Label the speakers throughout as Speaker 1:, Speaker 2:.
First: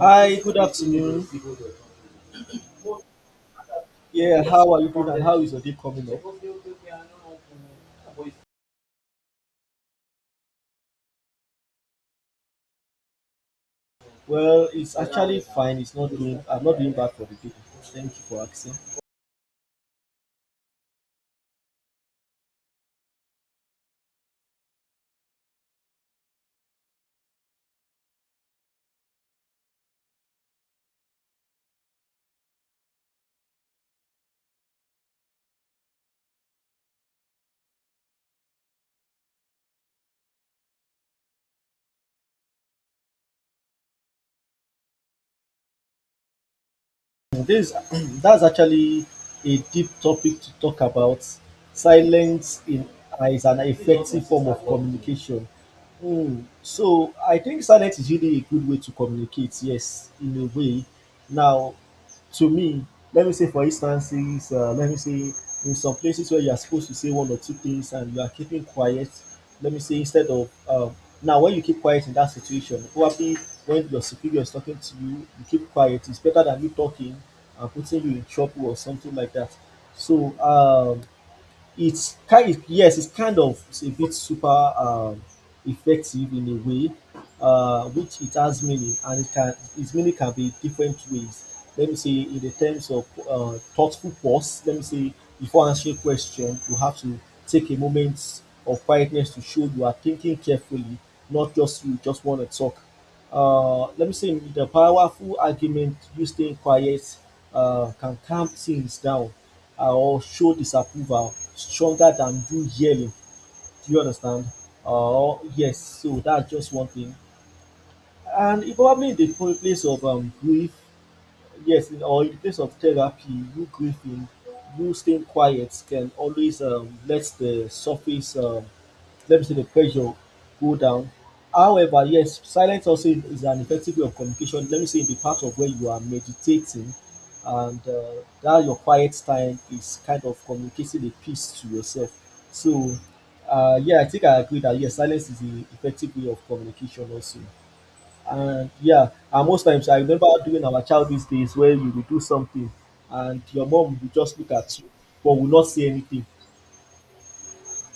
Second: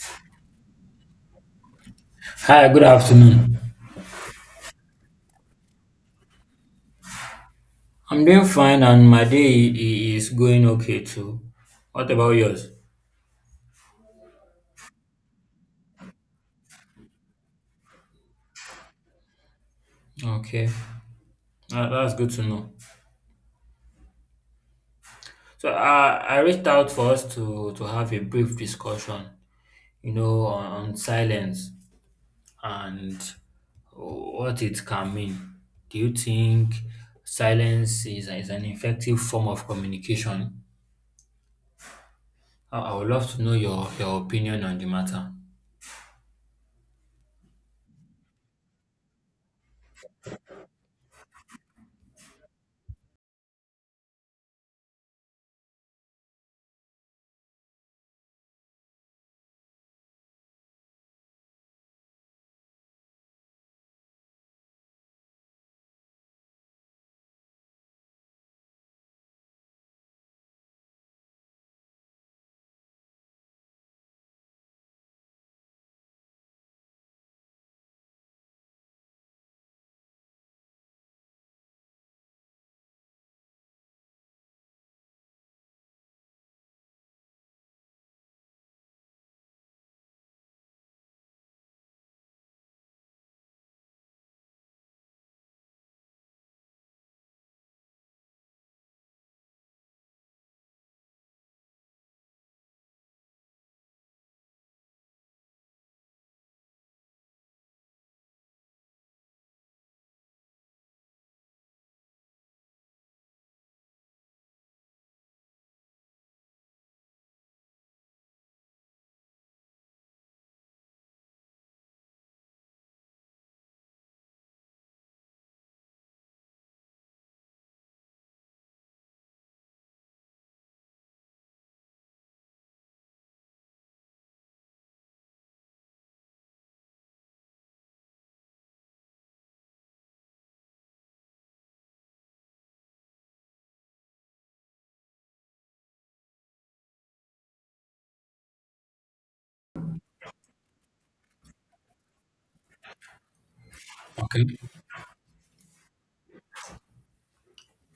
Speaker 1: Hi, good afternoon.
Speaker 2: Hi, good afternoon.
Speaker 1: Yeah, how are you doing and how is your day coming up?
Speaker 2: I'm doing fine and is going okay too. What about yours?
Speaker 1: Well, it's actually fine. It's not doing, I'm not doing bad for the day. Thank you for asking.
Speaker 2: Okay, that's good to know. So I reached out for us to have a brief discussion, you know, on silence and what it can mean. Do you think silence is an effective form of communication? I would love to know your opinion on the matter.
Speaker 1: This, that's actually a deep topic to talk about. Silence in, is an effective form of communication. Hmm, so I think silence is really a good way to communicate. Yes, in a way. Now, to me, let me say for instances, let me say, in some places where you are supposed to say one or two things and you are keeping quiet, let me say instead of now when you keep quiet in that situation, probably when your superior is talking to you, you keep quiet. It's better than you talking and putting you in trouble or something like that. So it's kind of it's a bit super effective in a way, which it has meaning and it can, its meaning can be different ways. Let me say in the terms of thoughtful pause, let me say before answering question you have to take a moment of quietness to show you are thinking carefully, not just you just want to talk. Let me say in the powerful argument, you staying quiet can calm things down or show disapproval stronger than you yelling. Do you understand? Oh. Yes, so that's just one thing. And it probably in the place of grief, yes, in, or in the place of therapy, you grieving, you staying quiet can always let the surface, let me say, the pressure go down. However, yes, silence also is an effective way of communication. Let me say in the part of where you are meditating and that your quiet time is kind of communicating a peace to yourself. So, yeah, I think I agree that yes, silence is the effective way of communication also. And yeah, and most times I remember during our childhood days where you would do something and your mom would just
Speaker 2: Okay.
Speaker 1: look at you but will not say anything,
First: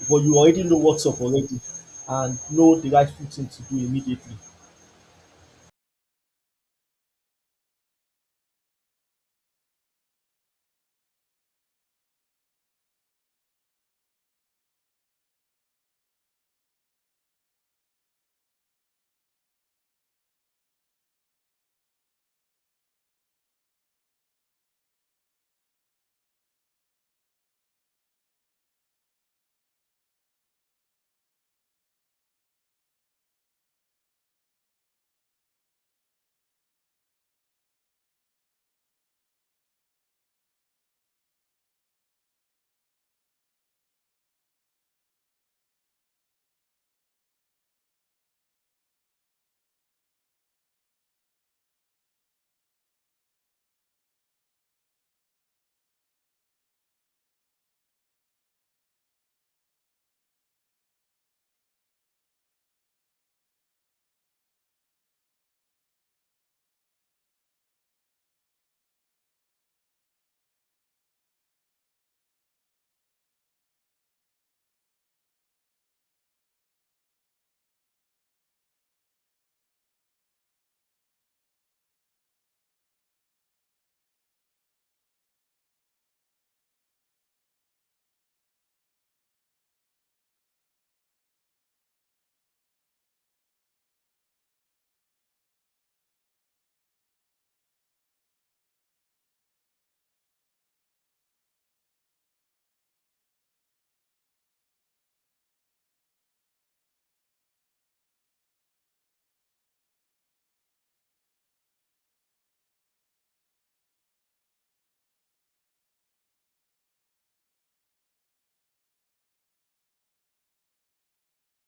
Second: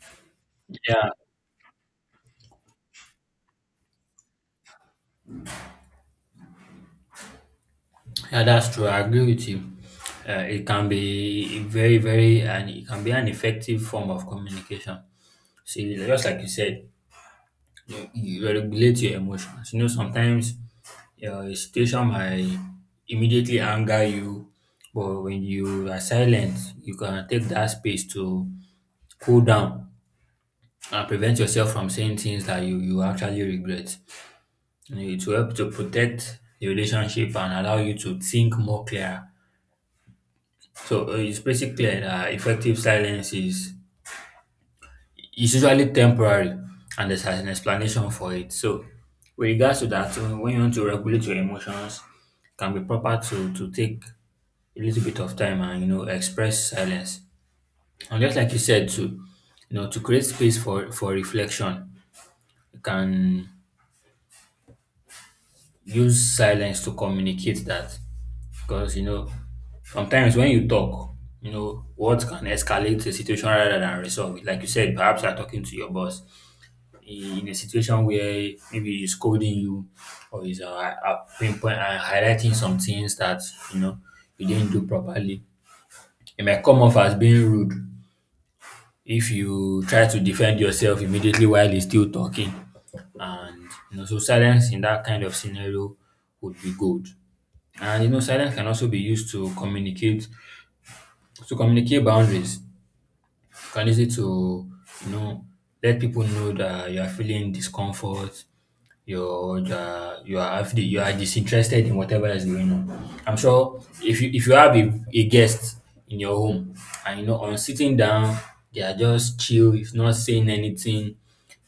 Speaker 1: but you already know what's
Speaker 2: Yeah,
Speaker 1: up already and know the rightful thing to do immediately.
Speaker 2: yeah, that's true. I agree with you. It can be very, very, and it can be an effective form of communication. See, just like you said, you regulate your emotions. You know, sometimes a situation might immediately anger you, but when you are silent, you can take that space to cool down and prevent yourself from saying things that you actually regret. You know, it will help to protect the relationship and allow you to think more clear. So it's basically an effective silence is usually temporary, and there's an explanation for it. So with regards to that, when you want to regulate your emotions, it can be proper to take a little bit of time and you know express silence. And just like you said, to you know to create space for reflection, you can use silence to communicate that, because you know sometimes when you talk, you know, words can escalate the situation rather than resolve it. Like you said, perhaps you're talking to your boss in a situation where maybe he's scolding you, or he's pinpoint highlighting some things that you know you didn't do properly. It might come off as being rude if you try to defend yourself immediately while he's still talking. And you know so silence in that kind of scenario would be good. And you know, silence can also be used to communicate, to communicate boundaries. You can use it to, you know, let people know that you are feeling discomfort, you are actually you are disinterested in whatever is going on. I'm sure if you have a guest in your home, and you know on sitting down, they are just chill, if not saying anything,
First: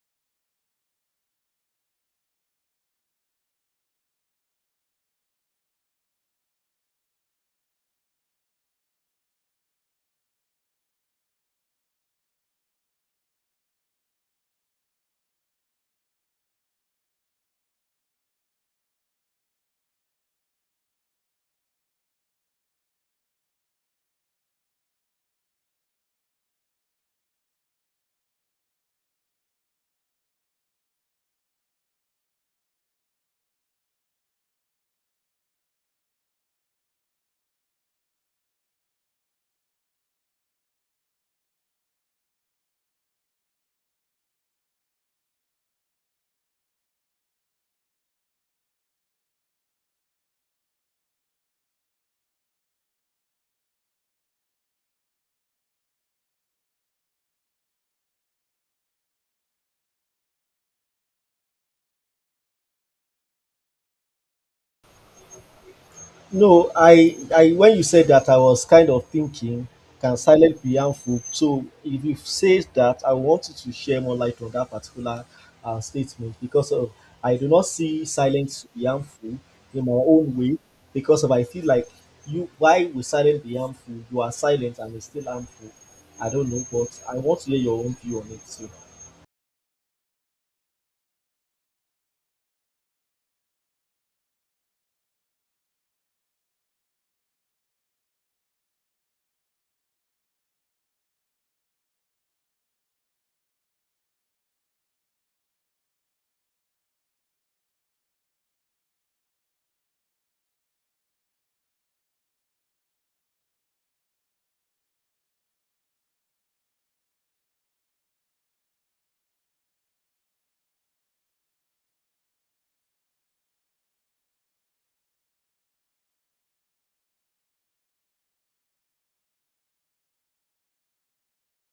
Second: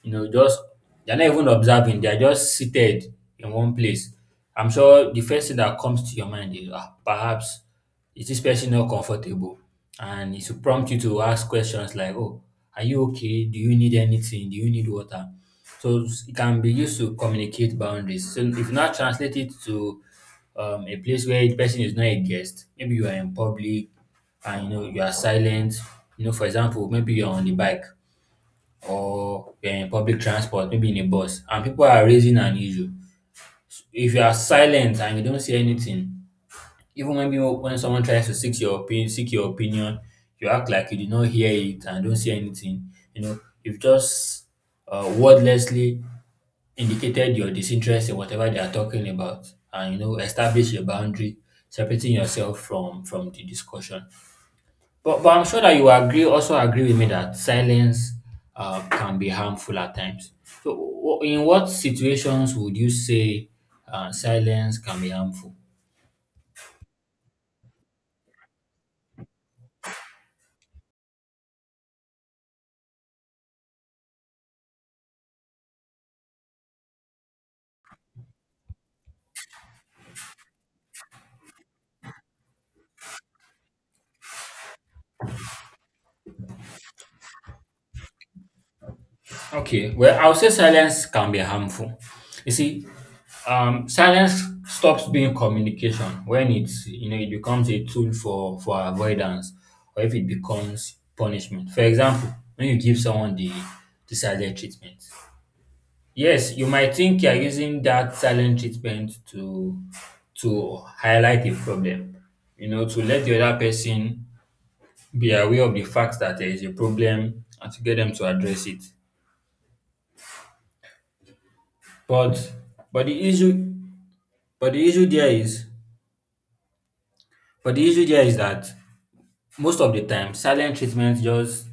Speaker 2: you know, just they're not even observing, they are just seated in one place. I'm sure the first thing that comes to your mind is ah, perhaps it is especially not comfortable? And it will prompt you to ask questions like, oh, are you okay? Do you need anything? Do you need water? So it can be used to communicate boundaries. So if not, translate it to a place where the person is not a guest, maybe you are in public, and you know you are silent. You know, for example, maybe you're on the bike, or you're in public transport, maybe in a bus, and people are raising an issue. If you are silent and you don't say anything, even when people, when someone tries to seek your opinion, you act like you did not hear it and don't see anything. You know, you've just wordlessly indicated your disinterest in whatever they are talking about, and you know, establish a boundary separating yourself from the discussion. But I'm sure that you agree, also agree with me, that silence can be harmful at times. So, in what situations would you say silence can be harmful?
Speaker 1: No, I when you said that, I was kind of thinking, can silence be harmful? So if you say that, I wanted to share more light on that particular statement because of, I do not see silence to be harmful in my own way because of I feel like, you, why will silence be harmful? You are silent and it's still harmful. I don't know, but I want to hear your own view on it too.
Speaker 2: Okay, well, I would say silence can be harmful. You see, silence stops being communication when it's you know it becomes a tool for avoidance, or if it becomes punishment. For example, when you give someone the silent treatment, yes, you might think you're using that silent treatment to highlight a problem, you know, to let the other person be aware of the fact that there is a problem and to get them to address it. But but the issue but the issue there is but the issue there is that most of the time silent treatment just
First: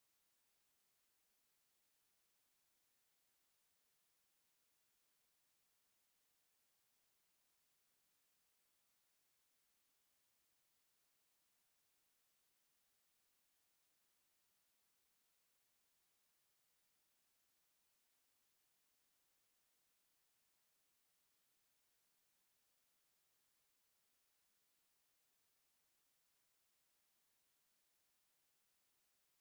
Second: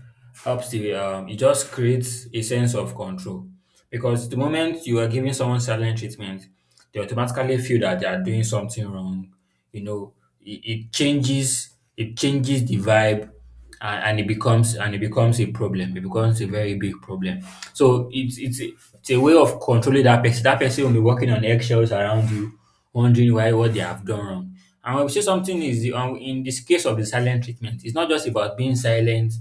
Speaker 2: helps the it just creates a sense of control, because the moment you are giving someone silent treatment, they automatically feel that they are doing something wrong. You know, it, it changes it changes the vibe, and it becomes a problem. It becomes a very big problem. So it's a way of controlling that person. That person will be walking on eggshells around you, wondering why, what they have done wrong. And when we say something is in this case of the silent treatment, it's not just about being silent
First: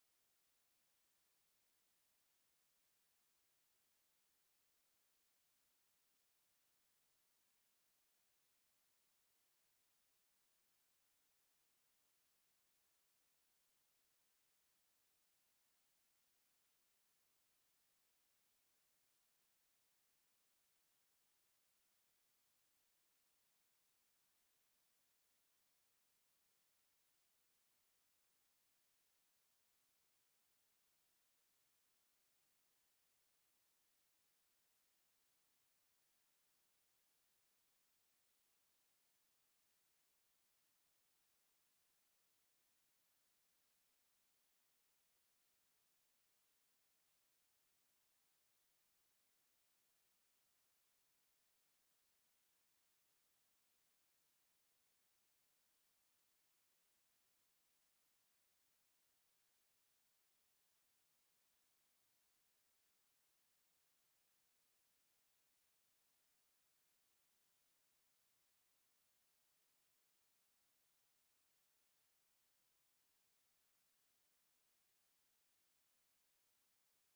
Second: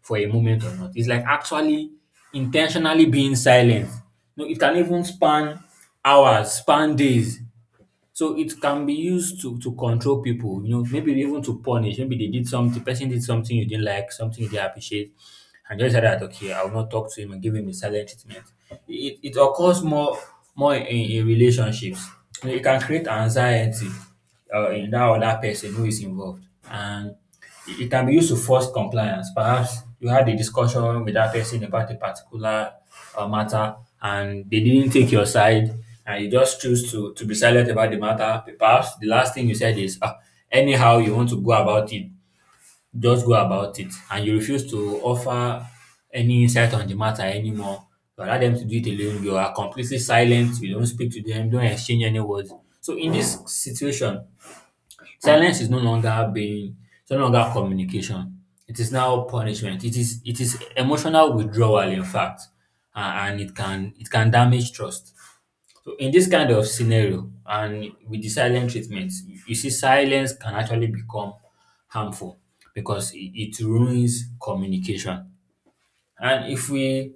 Speaker 2: for a moment or not. It's like actually intentionally being silent. No, it can even span hours, span days. So it can be used to control people, you know, maybe even to punish. Maybe they did something, the person did something you didn't like, something you didn't appreciate, and just said that okay, I will not talk to him and give him the silent treatment. It occurs more in relationships. You know, it can create anxiety in that other person who is involved, and it can be used to force compliance. Perhaps you had a discussion with that person about a particular matter, and they didn't take your side, and you just choose to be silent about the matter. Perhaps the last thing you said is, ah, anyhow you want to go about it, just go about it, and you refuse to offer any insight on the matter anymore. You allow them to do it alone. You are completely silent. You don't speak to them. Don't exchange any words. So in this situation, silence is no longer being, it's no longer communication. It is now punishment. It is emotional withdrawal, in fact, a- and it can damage trust. So in this kind of scenario, and with the silent treatment, you see silence can actually become harmful because it ruins communication. And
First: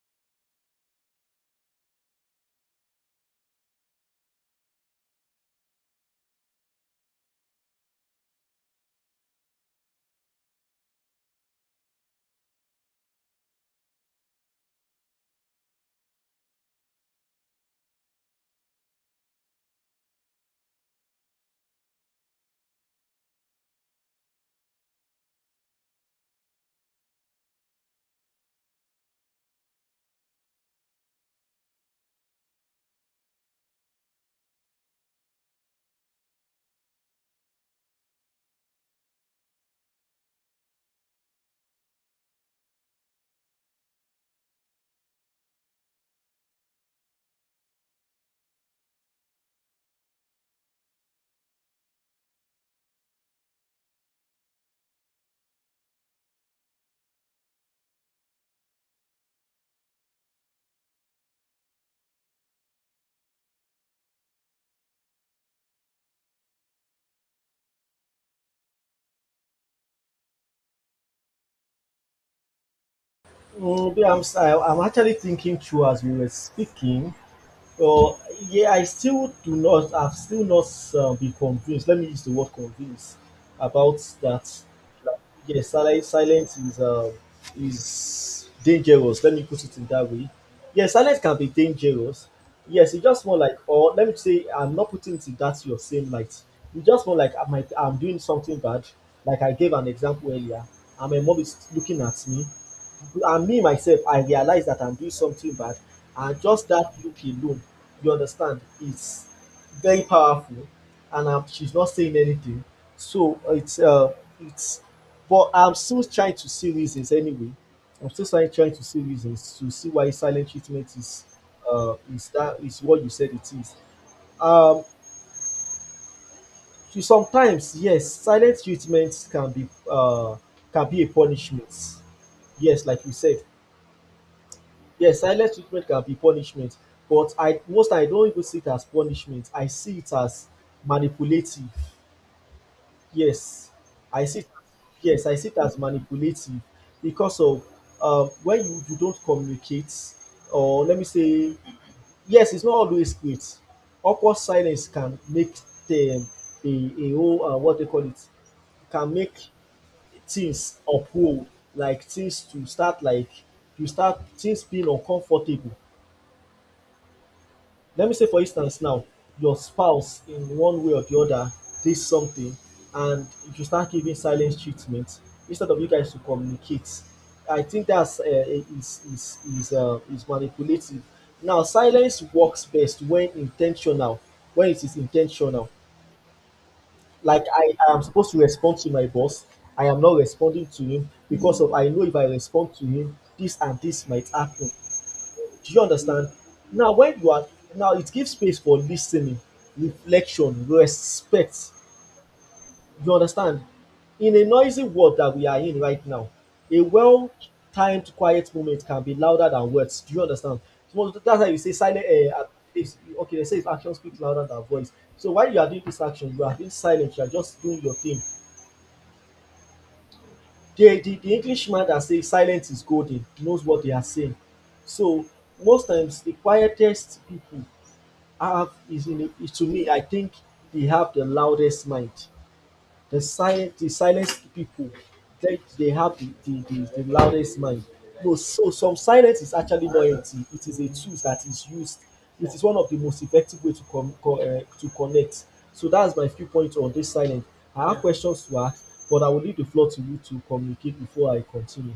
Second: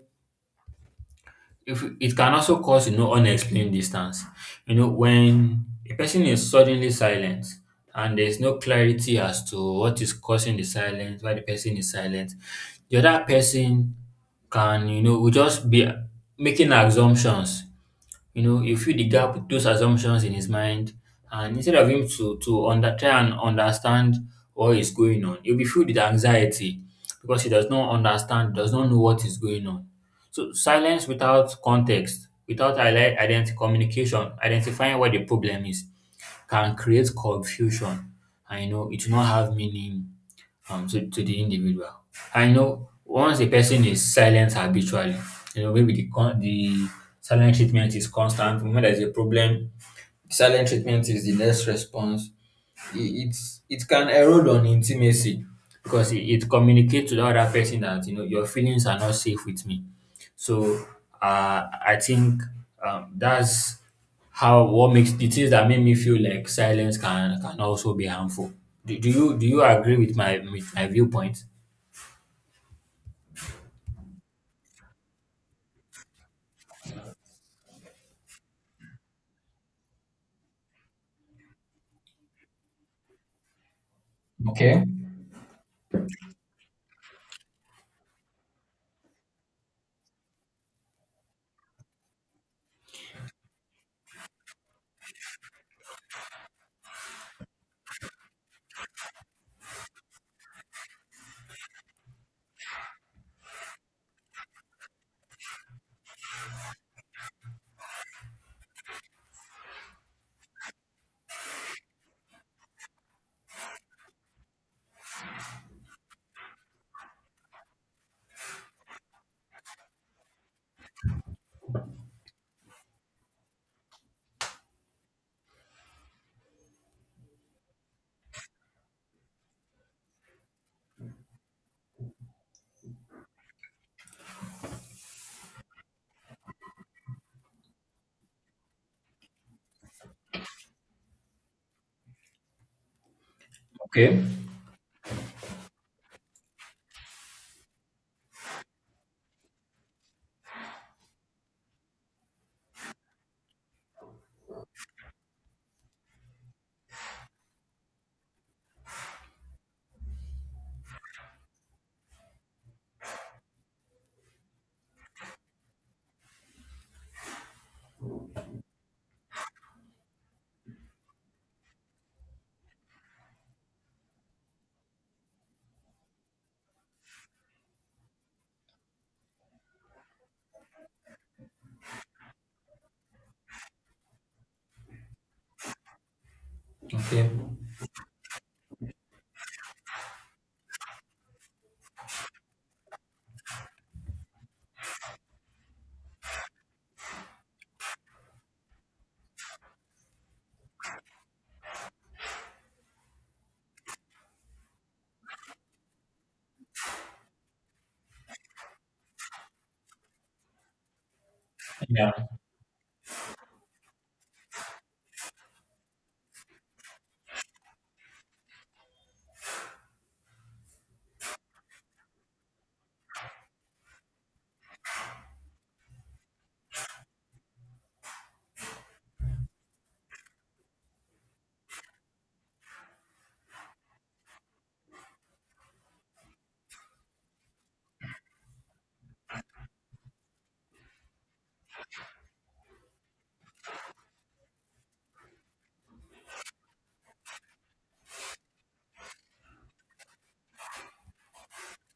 Speaker 2: if we- it can also cause you know unexplained distance. You know, when a person is suddenly silent, and there's no clarity as to what is causing the silence, why the person is silent, the other person can, you know, will just be making assumptions. You know, you fill the gap with those assumptions in his mind, and instead of him to try and understand what is going on, he'll be filled with anxiety because he does not understand, does not know what is going on. So silence without context, without identity communication, identifying what the problem is, can create confusion, and you know it will not have meaning to the individual. I know, once a person is silent habitually, you know, maybe the silent treatment is constant. When there's a problem, silent treatment is the next response. It it's it can erode on intimacy because it communicates to the other person that you know your feelings are not safe with me. So I think that's how what makes the things that make me feel like silence can also be harmful. Do you agree with my viewpoint?
Speaker 1: Yeah, I'm actually thinking through as we were speaking. Oh yeah, I still do not, I've still not been convinced. Let me use the word convinced about that.
Speaker 2: Okay.
Speaker 1: Like, yeah, silence is dangerous. Let me put it in that way. Yeah, silence can be dangerous. Yes, it's just more like, or let me say, I'm not putting it in that your same light. It's just more like I might, I'm doing something bad. Like I gave an example earlier, and my mom is looking at me, and me myself, I realize that I'm doing something bad, and just that look alone, you understand, it's very powerful and she's not saying anything, so it's but I'm still trying to see reasons anyway. I'm still trying to see reasons to see why silent treatment is that is what you said it is. um to sometimes yes silent treatment can be a punishment, yes, like you said. Yes, silent treatment can be punishment, but I most I don't even see it as punishment. I see it as manipulative. Yes,
Speaker 2: Okay.
Speaker 1: I see. It, yes, I see it as manipulative because of, when you don't communicate, or let me say, yes, it's not always great. Awkward silence can make them a whole what they call it, can make things uphold, like things to start, like to start things being uncomfortable. Let me say, for instance, now your spouse, in one way or the other, did something, and if you start giving silence treatment instead of you guys to communicate, I think that's is manipulative. Now, silence works best when intentional, when it is intentional.
Speaker 2: Okay.
Speaker 1: Like I am supposed to respond to my boss, I am not responding to him because of I know if I respond to him, this and this might happen. Do you understand? Now, when you are, now, it gives space for listening, reflection, respect. You understand? In a noisy world that we are in right now, a well timed quiet moment can be louder than words. Do you understand? So that's why you say silent.
Speaker 2: Yeah.
Speaker 1: Is, okay, they say if action speaks louder than voice. So while you are doing this action, you are being silent. You are just doing your thing. The Englishman that says silence is golden knows what they are saying. So most times the quietest people have is in is to me I think they have the loudest mind. The silent people, they have the loudest mind. No, so some silence is actually loyalty. It is a tool that is used. It is one of the most effective way to to connect. So that's my few points on this silence. I have questions to ask, but I will leave the floor to you to communicate before I continue.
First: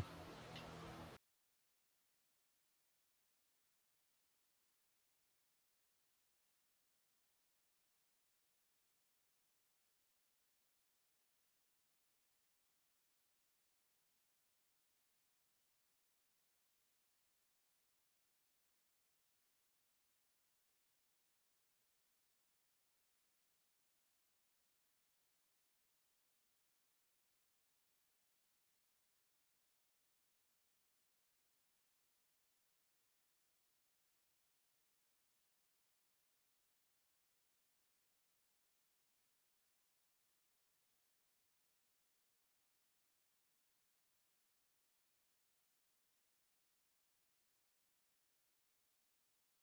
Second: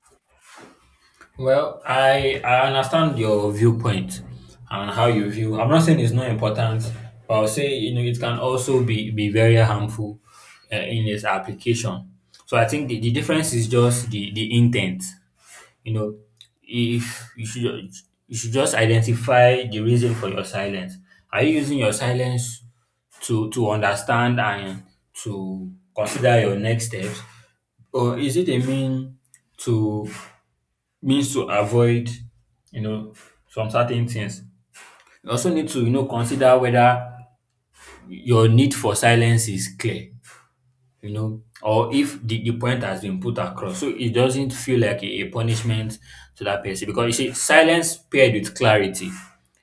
Speaker 2: Well, I understand your viewpoint and how you view. I'm not saying it's not important, but I'll say you know it can also be very harmful in its application. So I think the difference is just the intent. You know, if you should ju- you should just identify the reason for your silence. Are you using your silence to understand and to consider your next steps, or is it a to means to avoid you know some certain things. You also need to you know consider whether your need for silence is clear, you know, or if the point has been put across. So it doesn't feel like a punishment to that person, because you see, silence paired with clarity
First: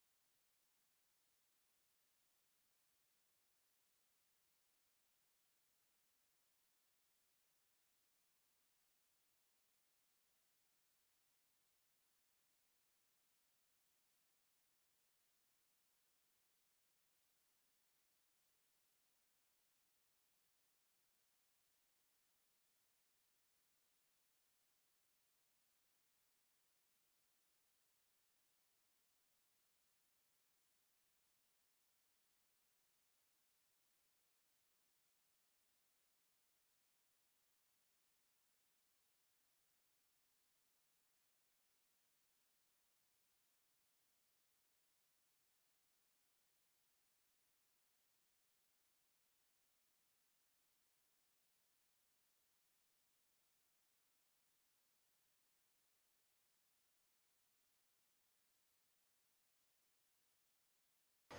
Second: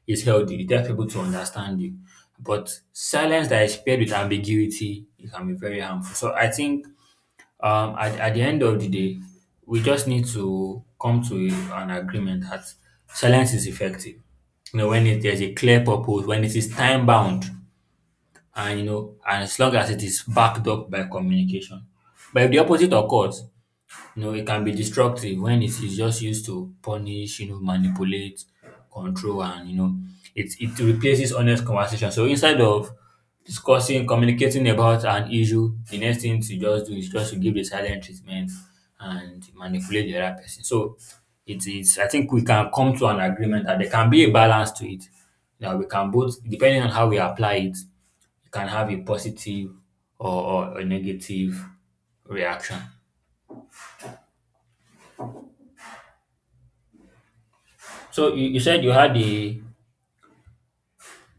Speaker 2: is healthy. It helps people to understand you. But silence that is paired with ambiguity, it can be very harmful. So I think at the end of the day we just need to come to an agreement that silence is effective, you know, when it, there's a clear purpose, when it is time bound, and you know and as long as it is backed up by communication. But if the opposite occurs, you know, it can be destructive when it is just used to punish, you know, manipulate, control, and you know, it replaces honest conversation. So instead of discussing, communicating about an issue, the next thing to just do is just to give the silent treatment and manipulate the other person. So it is, I think we can come to an agreement that there can be a balance to it. That we can both depending on how we apply it, you can have a positive or a negative reaction. So you said you had a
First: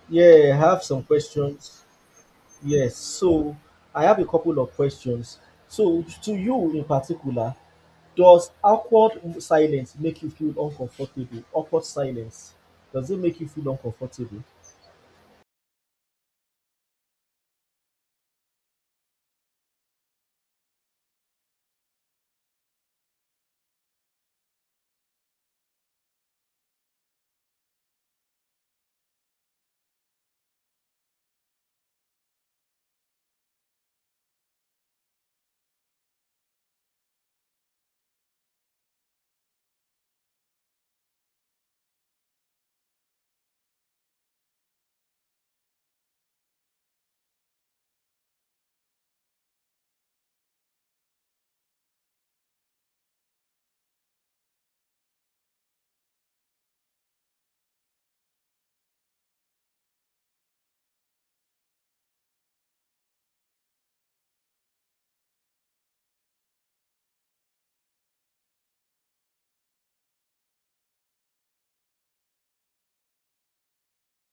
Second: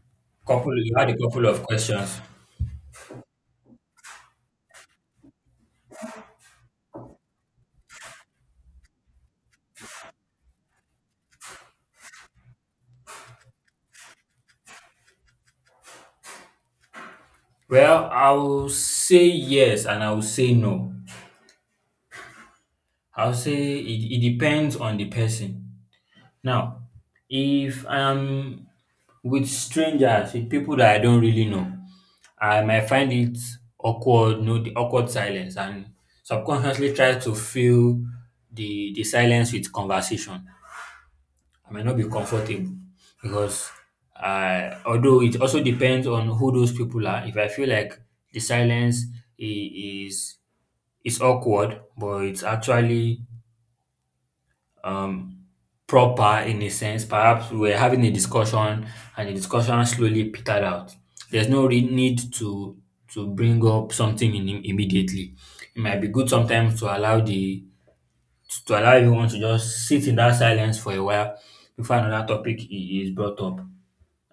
Speaker 1: Yeah, I
Speaker 2: couple
Speaker 1: have
Speaker 2: you
Speaker 1: some
Speaker 2: had a couple of
Speaker 1: questions.
Speaker 2: questions.
Speaker 1: Yes, so I have a couple of questions. So, to you in particular, does awkward silence make you feel uncomfortable? Awkward silence, does it make you feel uncomfortable?
Speaker 2: Well, I will say yes and I will say no. I'll say it depends on the person. Now, if I'm with strangers, with people that I don't really know, I might find it awkward, no the awkward silence and subconsciously try to fill the silence with conversation. I might not be comfortable because although it also depends on who those people are. If I feel like the silence is is awkward, but it's actually um, proper in a sense. Perhaps we're having a discussion, and the discussion slowly petered out. There's no need to bring up something immediately. It might be good sometimes to allow the to allow everyone to just sit in that silence for a while before another topic is brought up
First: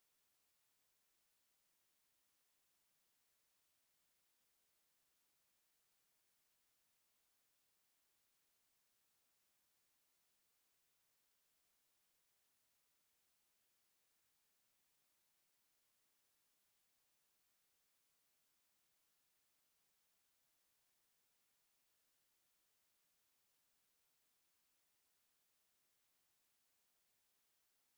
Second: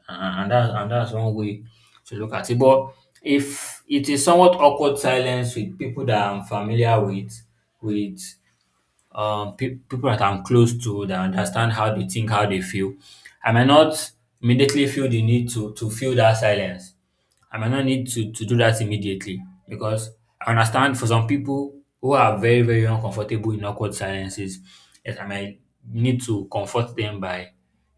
Speaker 2: and that's one way to look at it. But if it is somewhat awkward silence with people that I'm familiar with people that I'm close to, that understand how they think, how they feel, I may not immediately feel the need to feel that silence. I might not need to do that immediately because I understand for some people who are very, very uncomfortable in awkward silences, yes, I might need to comfort them by,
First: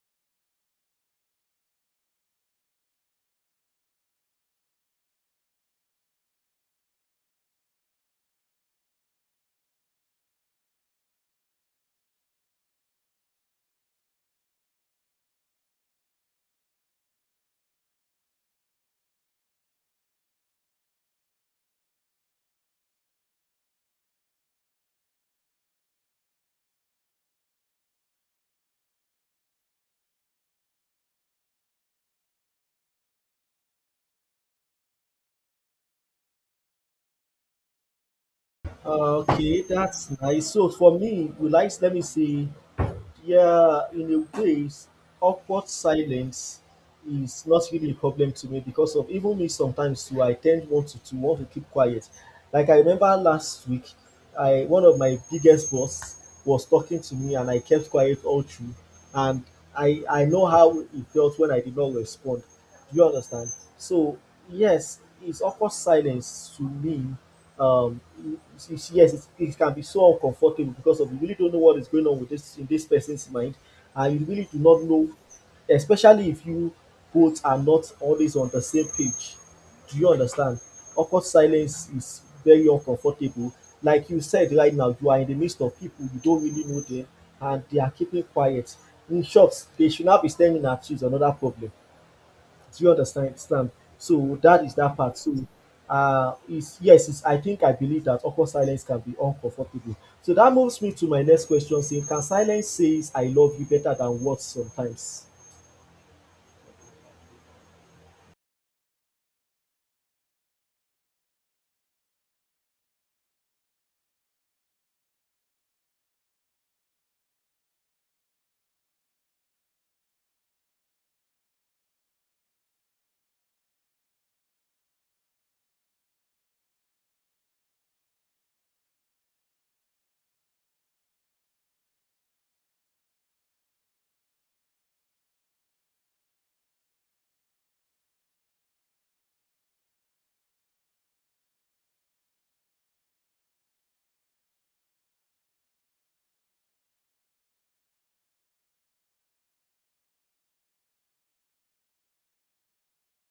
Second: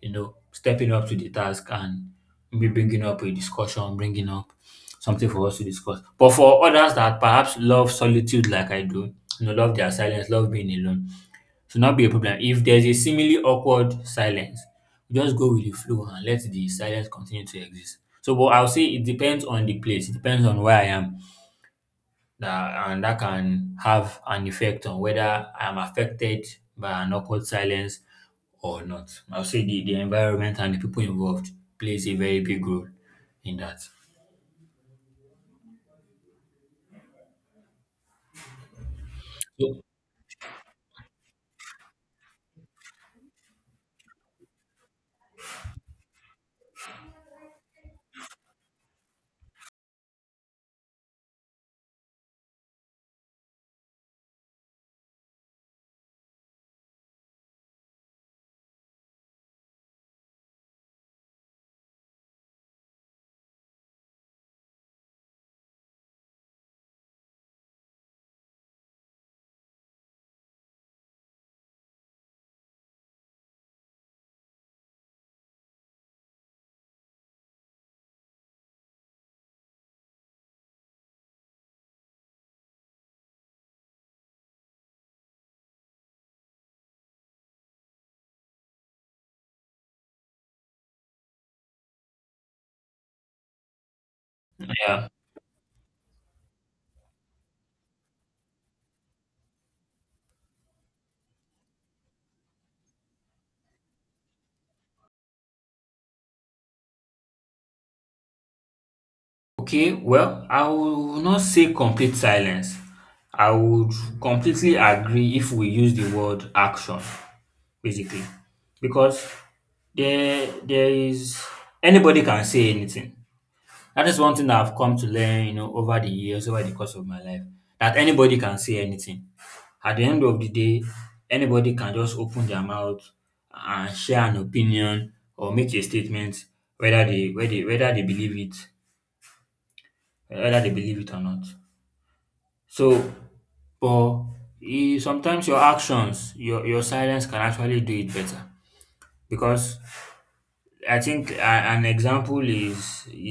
Speaker 2: you know, stepping up to the task and maybe bringing up a discussion, bringing up something for us to discuss. But for others that perhaps love solitude like I do, you know, love their silence, love being alone, should not be a problem. If there's a seemingly awkward silence, just go with the flow and let the silence continue to exist. So, but I'll say it depends on the place, it depends on where I am, that, and that can have an effect on whether I'm affected by an awkward silence or not. I'll say the environment and the people involved plays a very big role in that.
Speaker 1: Okay,
Speaker 2: So,
Speaker 1: that's nice. So, for me, will I, let me see. Yeah, in a ways, awkward silence is not really a problem to me because of even me sometimes too, I tend want to want to keep quiet. Like I remember last week, I one of my biggest boss was talking to me and I kept quiet all through. And I know how it felt when I did not respond. Do you understand? So yes, it's awkward silence to me, um yes, it can be so uncomfortable because of you really don't know what is going on with this in this person's mind, and you really do not know, especially if you both are not always on the same page. Do you understand? Awkward silence is very uncomfortable. Like you said, right now you are in the midst of people, you don't really know them, and they are keeping quiet. In short, they should not be staring at you is another problem. Do you understand? Stand? So that is that
Speaker 2: yeah.
Speaker 1: part. So is, yes, is I think I believe that awkward silence can be uncomfortable. So that moves me to my next question saying, can silence says I love you better than words sometimes?
Speaker 2: Okay, well, I will not say complete silence. I would completely agree if we use the word action, basically, because there is anybody can say anything. That is one thing that I've come to learn, you know, over the years, over the course of my life, that anybody can say anything. At the end of the day, anybody can just open their mouth and share an opinion or make a statement, whether they believe it or not. So, but sometimes your actions, your silence can actually do it better because I think an example is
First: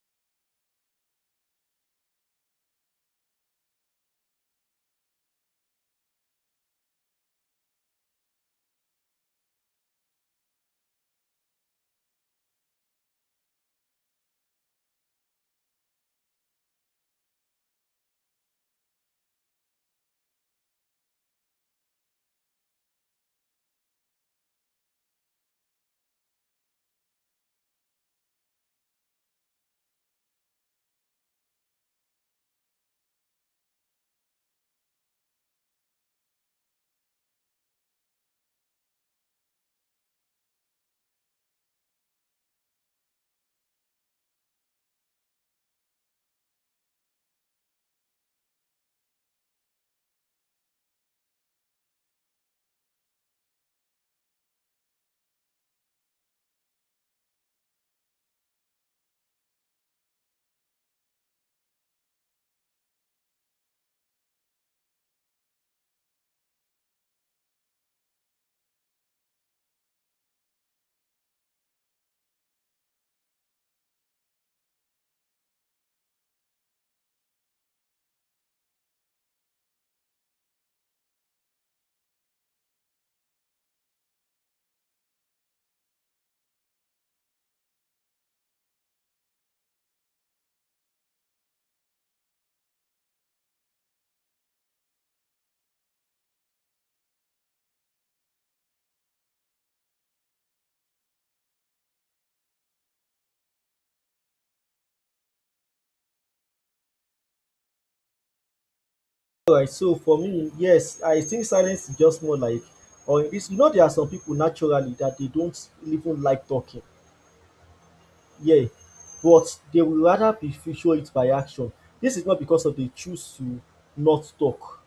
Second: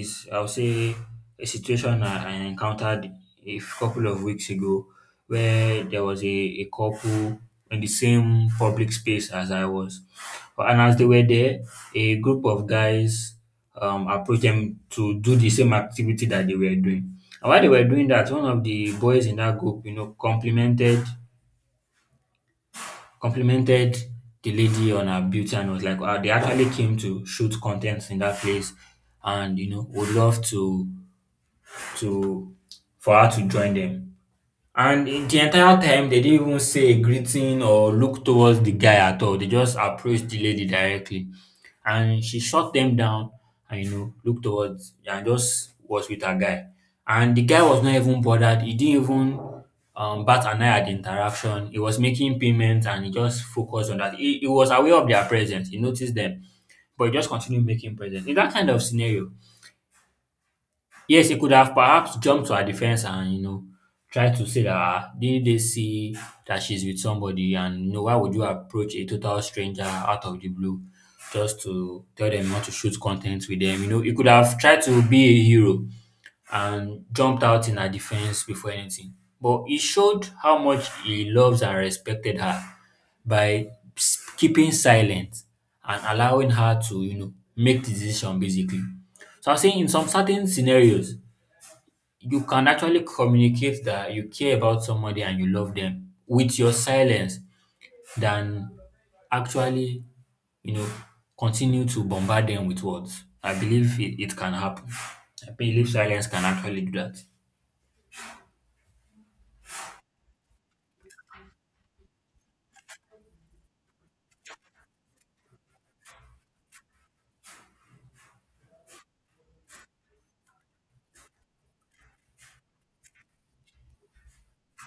Speaker 2: is I'll say a situation I encountered a couple of weeks ago where there was a couple in the same public space as I was. And as they were there, a group of guys approached them to do the same activity that they were doing. And while they were doing that, one of the boys in that group, you know, complimented the lady on her beauty and was like, wow, they actually came to shoot contents in that place and you know would love to for her to join them. And in the entire time, they didn't even say a greeting or look towards the guy at all. They just approached the lady directly. And she shot them down and, you know, looked towards and just was with her guy. And the guy was not even bothered. He didn't even bat an eye at the interaction. He was making payments and he just focused on that. He was aware of their presence. He noticed them, but he just continued making presents. In that kind of scenario, yes, he could have perhaps jumped to her defense and, you know, tried to say that, ah, didn't they see that she's with somebody? And, you know, why would you approach a total stranger out of the blue just to tell them not to shoot content with them? You know, he could have tried to be a hero and jumped out in her defense before anything. But he showed how much he loves and respected her by keeping silent and allowing her to, you know, make the decision basically. So I'm saying in some certain scenarios, you can actually communicate that you care about somebody and you love them with your silence than actually, you know, continue to bombard them with words. I believe it can happen. I believe silence can actually do that.
Speaker 1: Alright, so for me, yes, I think silence is just more like, or it's, you know, there are some people naturally that they don't even like talking. Yeah. But they will rather be show it by action. This is not because of they choose to not talk,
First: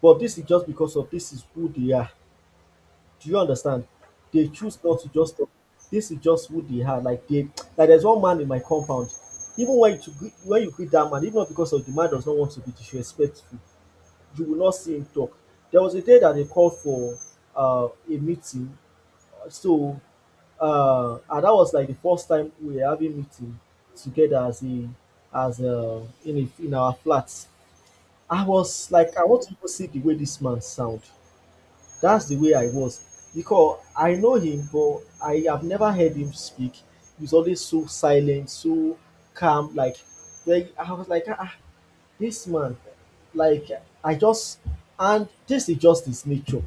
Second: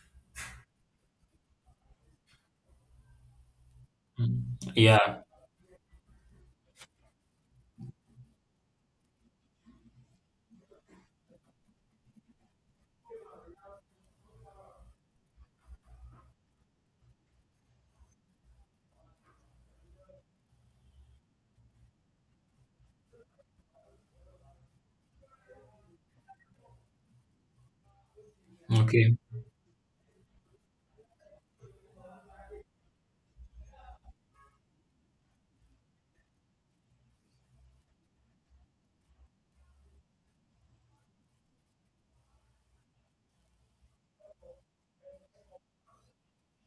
Speaker 1: but this is just because of this is who they are. Do you understand? They
Speaker 2: Mm.
Speaker 1: choose not to
Speaker 2: Yeah.
Speaker 1: just talk. This is just who they are. Like they, like there's one man in my compound. Even when you when you greet that man, even not because of the man does not want to be disrespectful, you will not see him talk. There was a day that they called for a meeting. So and that was like the first time we were having meeting together as a, in our flats. I was like,
Speaker 2: Okay.
Speaker 1: I want to even see the way this man sound. That's the way I was because I know him, but I have never heard him speak. He's always so silent, so calm. Like, very, I was like, ah, ah, this man, like, I just, and this is just his nature.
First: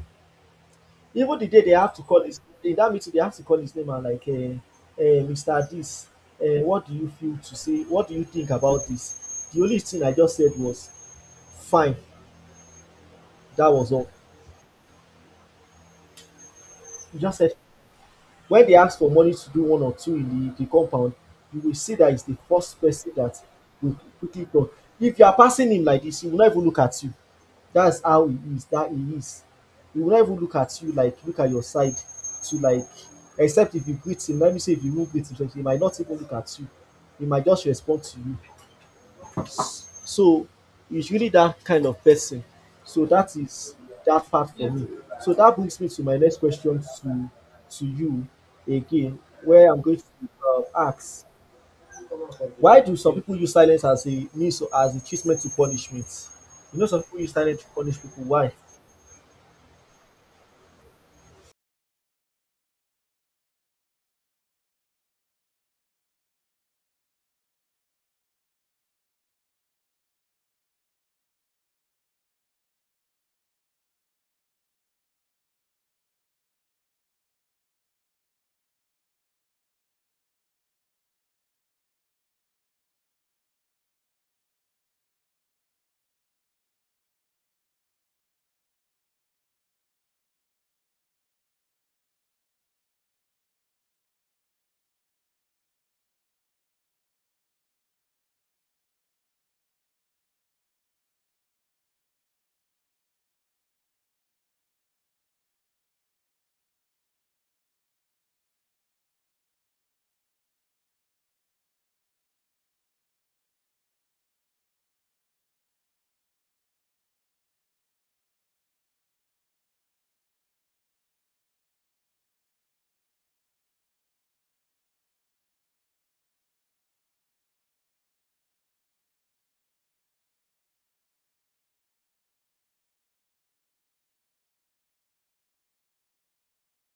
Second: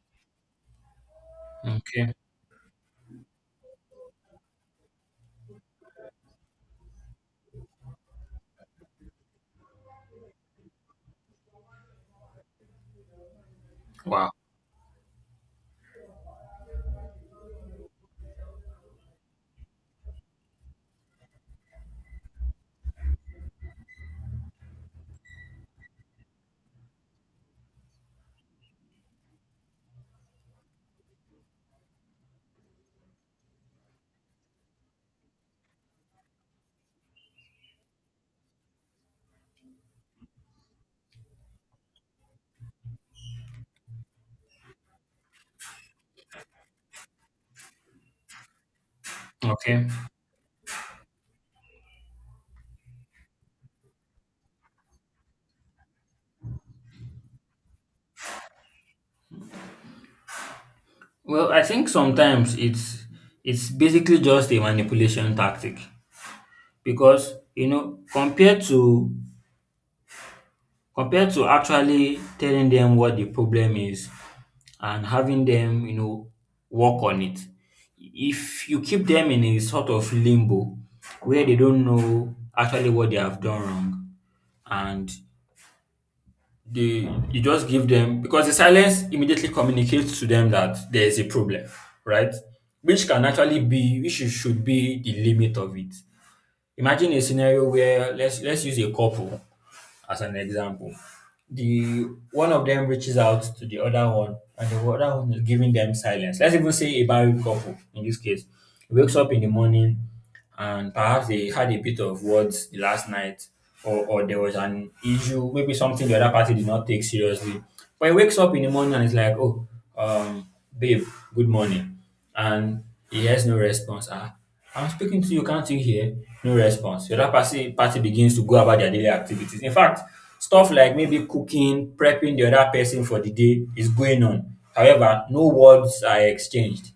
Speaker 1: Even the day they have to
Speaker 2: Okay.
Speaker 1: call his, in that meeting, they have to call his name and like, Mr. This, what do you feel to say? What do you think about this? The only thing I just said was, fine. That was all.
Speaker 2: Wow.
Speaker 1: He just said, when they ask for money to do one or two in the compound, you will see that he's the first person that will quickly talk. If you are passing him like dis, he will not even look at you. That's how he is that he is. He will not even look at you, like look at your side to like, except if you greet him. Let me say if you even greet him sef, he might not even look at you. He might just respond to you. So it's really that kind of person. So that is that part for me. So that brings me to my next question to you again, where I'm
Speaker 2: Okay.
Speaker 1: going to ask, why do some people use silence as a means as a treatment to punishment? You know, some people use silence to punish people. Why?
Speaker 2: Well, I think sometimes it's basically just a manipulation tactic because you know Compared to actually telling them what the problem is and having them, you know, work on it. If you keep them in a sort of limbo where they don't know actually what they have done wrong and they you just give them because the silence immediately communicates to them that there is a problem, right? Which can actually be which should be the limit of it. Imagine a scenario where let's use a couple as an example. The one of them reaches out to the other one, and the other one is giving them silence. Let's even say a married couple in this case wakes up in the morning and perhaps they had a bit of words the last night, or there was an issue, maybe something the other party did not take seriously. But he wakes up in the morning and it's like, oh, um, babe, good morning and he hears no response. Ah, I'm speaking to you, can't you hear? No response. The other party begins to go about their daily activities. In fact, stuff like maybe cooking, prepping the other person for the day is going on. However, no words are exchanged.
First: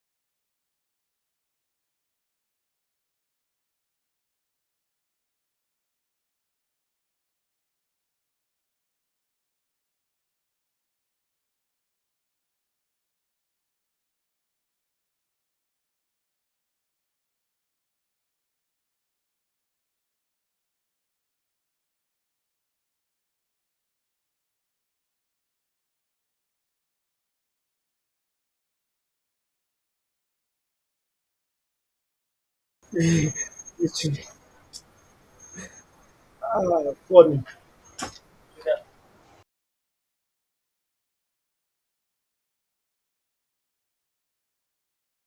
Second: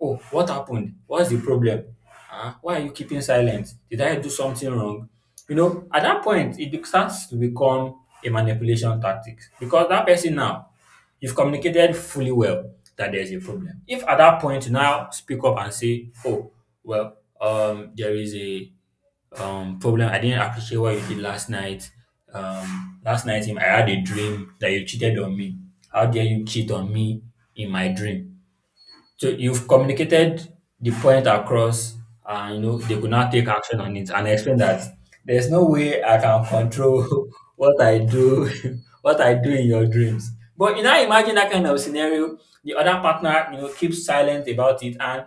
Speaker 2: Oh, what happened? What's the problem? Ah, why are you keeping silent? Did I do something wrong? You know, at that point, it starts to become a manipulation tactic because that person now you've communicated fully well that there's a problem. If at that point you now speak up and say, oh, well, there is a problem. I didn't appreciate what you did last night. Last night I had a dream that you cheated on me. How dare you cheat on me in my dream? So you've communicated the point across, and you know they could not take action on
Speaker 1: It's
Speaker 2: it and explain that there's no way I can control
Speaker 1: Funny.
Speaker 2: what I do, what I do in your dreams. But you know, imagine that kind of scenario. The other partner, you know, keeps silent about it, and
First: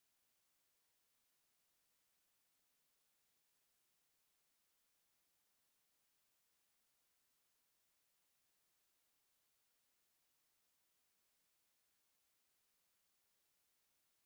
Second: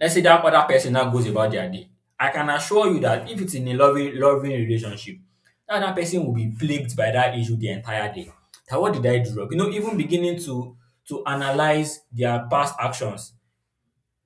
Speaker 2: let's say that other person now goes about their day. I can assure you that if it's in a loving, loving relationship, that other person will be plagued by that issue the entire day. That what did I do wrong? You know, even beginning to analyze their past actions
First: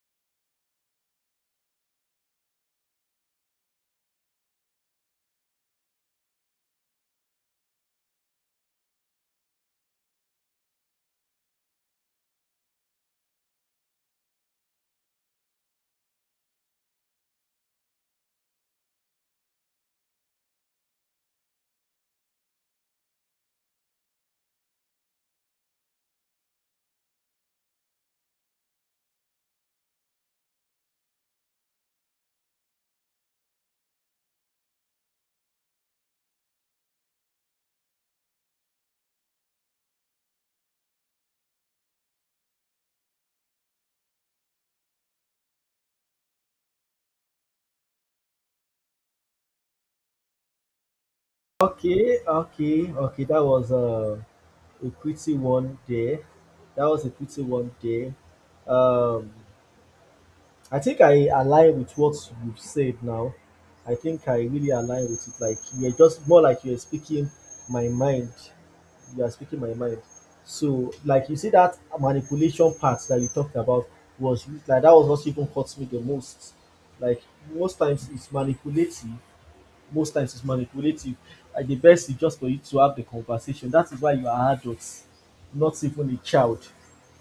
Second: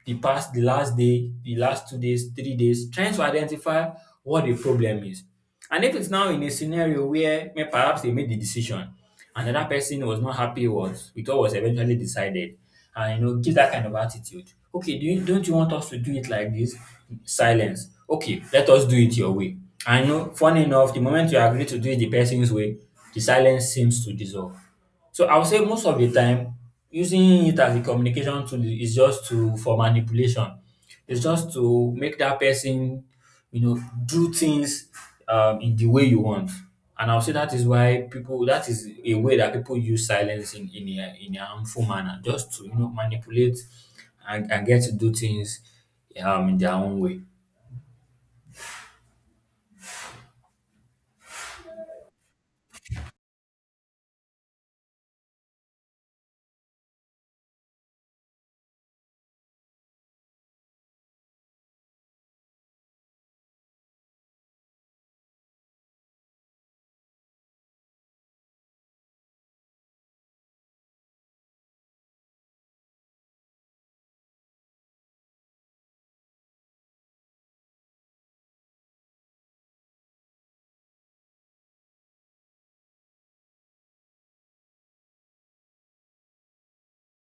Speaker 2: the past, the last day, the last 2 days, 3 days, trying to identify what the problem is. And if it's now in a scenario where perhaps they made the decision, another person was not happy with what was eventually decided, and you know, give that kind of attitude. Okay, do you, don't you want us to do it like this? Silence. Okay, let us do it your way. I know, funny enough, the moment you agree to do it the person's way, the silence seems to dissolve. So I would say most of the time, using it as a communication tool is just to for manipulation. It's just to make that person, you know, do things in the way you want. And I'll say that is why people that is a way that people use silence in a harmful manner, just to you know manipulate and get to do things in their own way.
Speaker 1: Okay, okay, okay. That was a pretty one there. That was a pretty one there. Um, I think I align with what you've said now. I think I really align with it. Like you're just more like you're speaking my mind. You are speaking my mind. So like you see that manipulation part that you talked about was like that was what even hurts me the most. Like most times it's manipulative, most times it's manipulative, and the best is just for you to have the conversation. That is why you are adults, not even a child.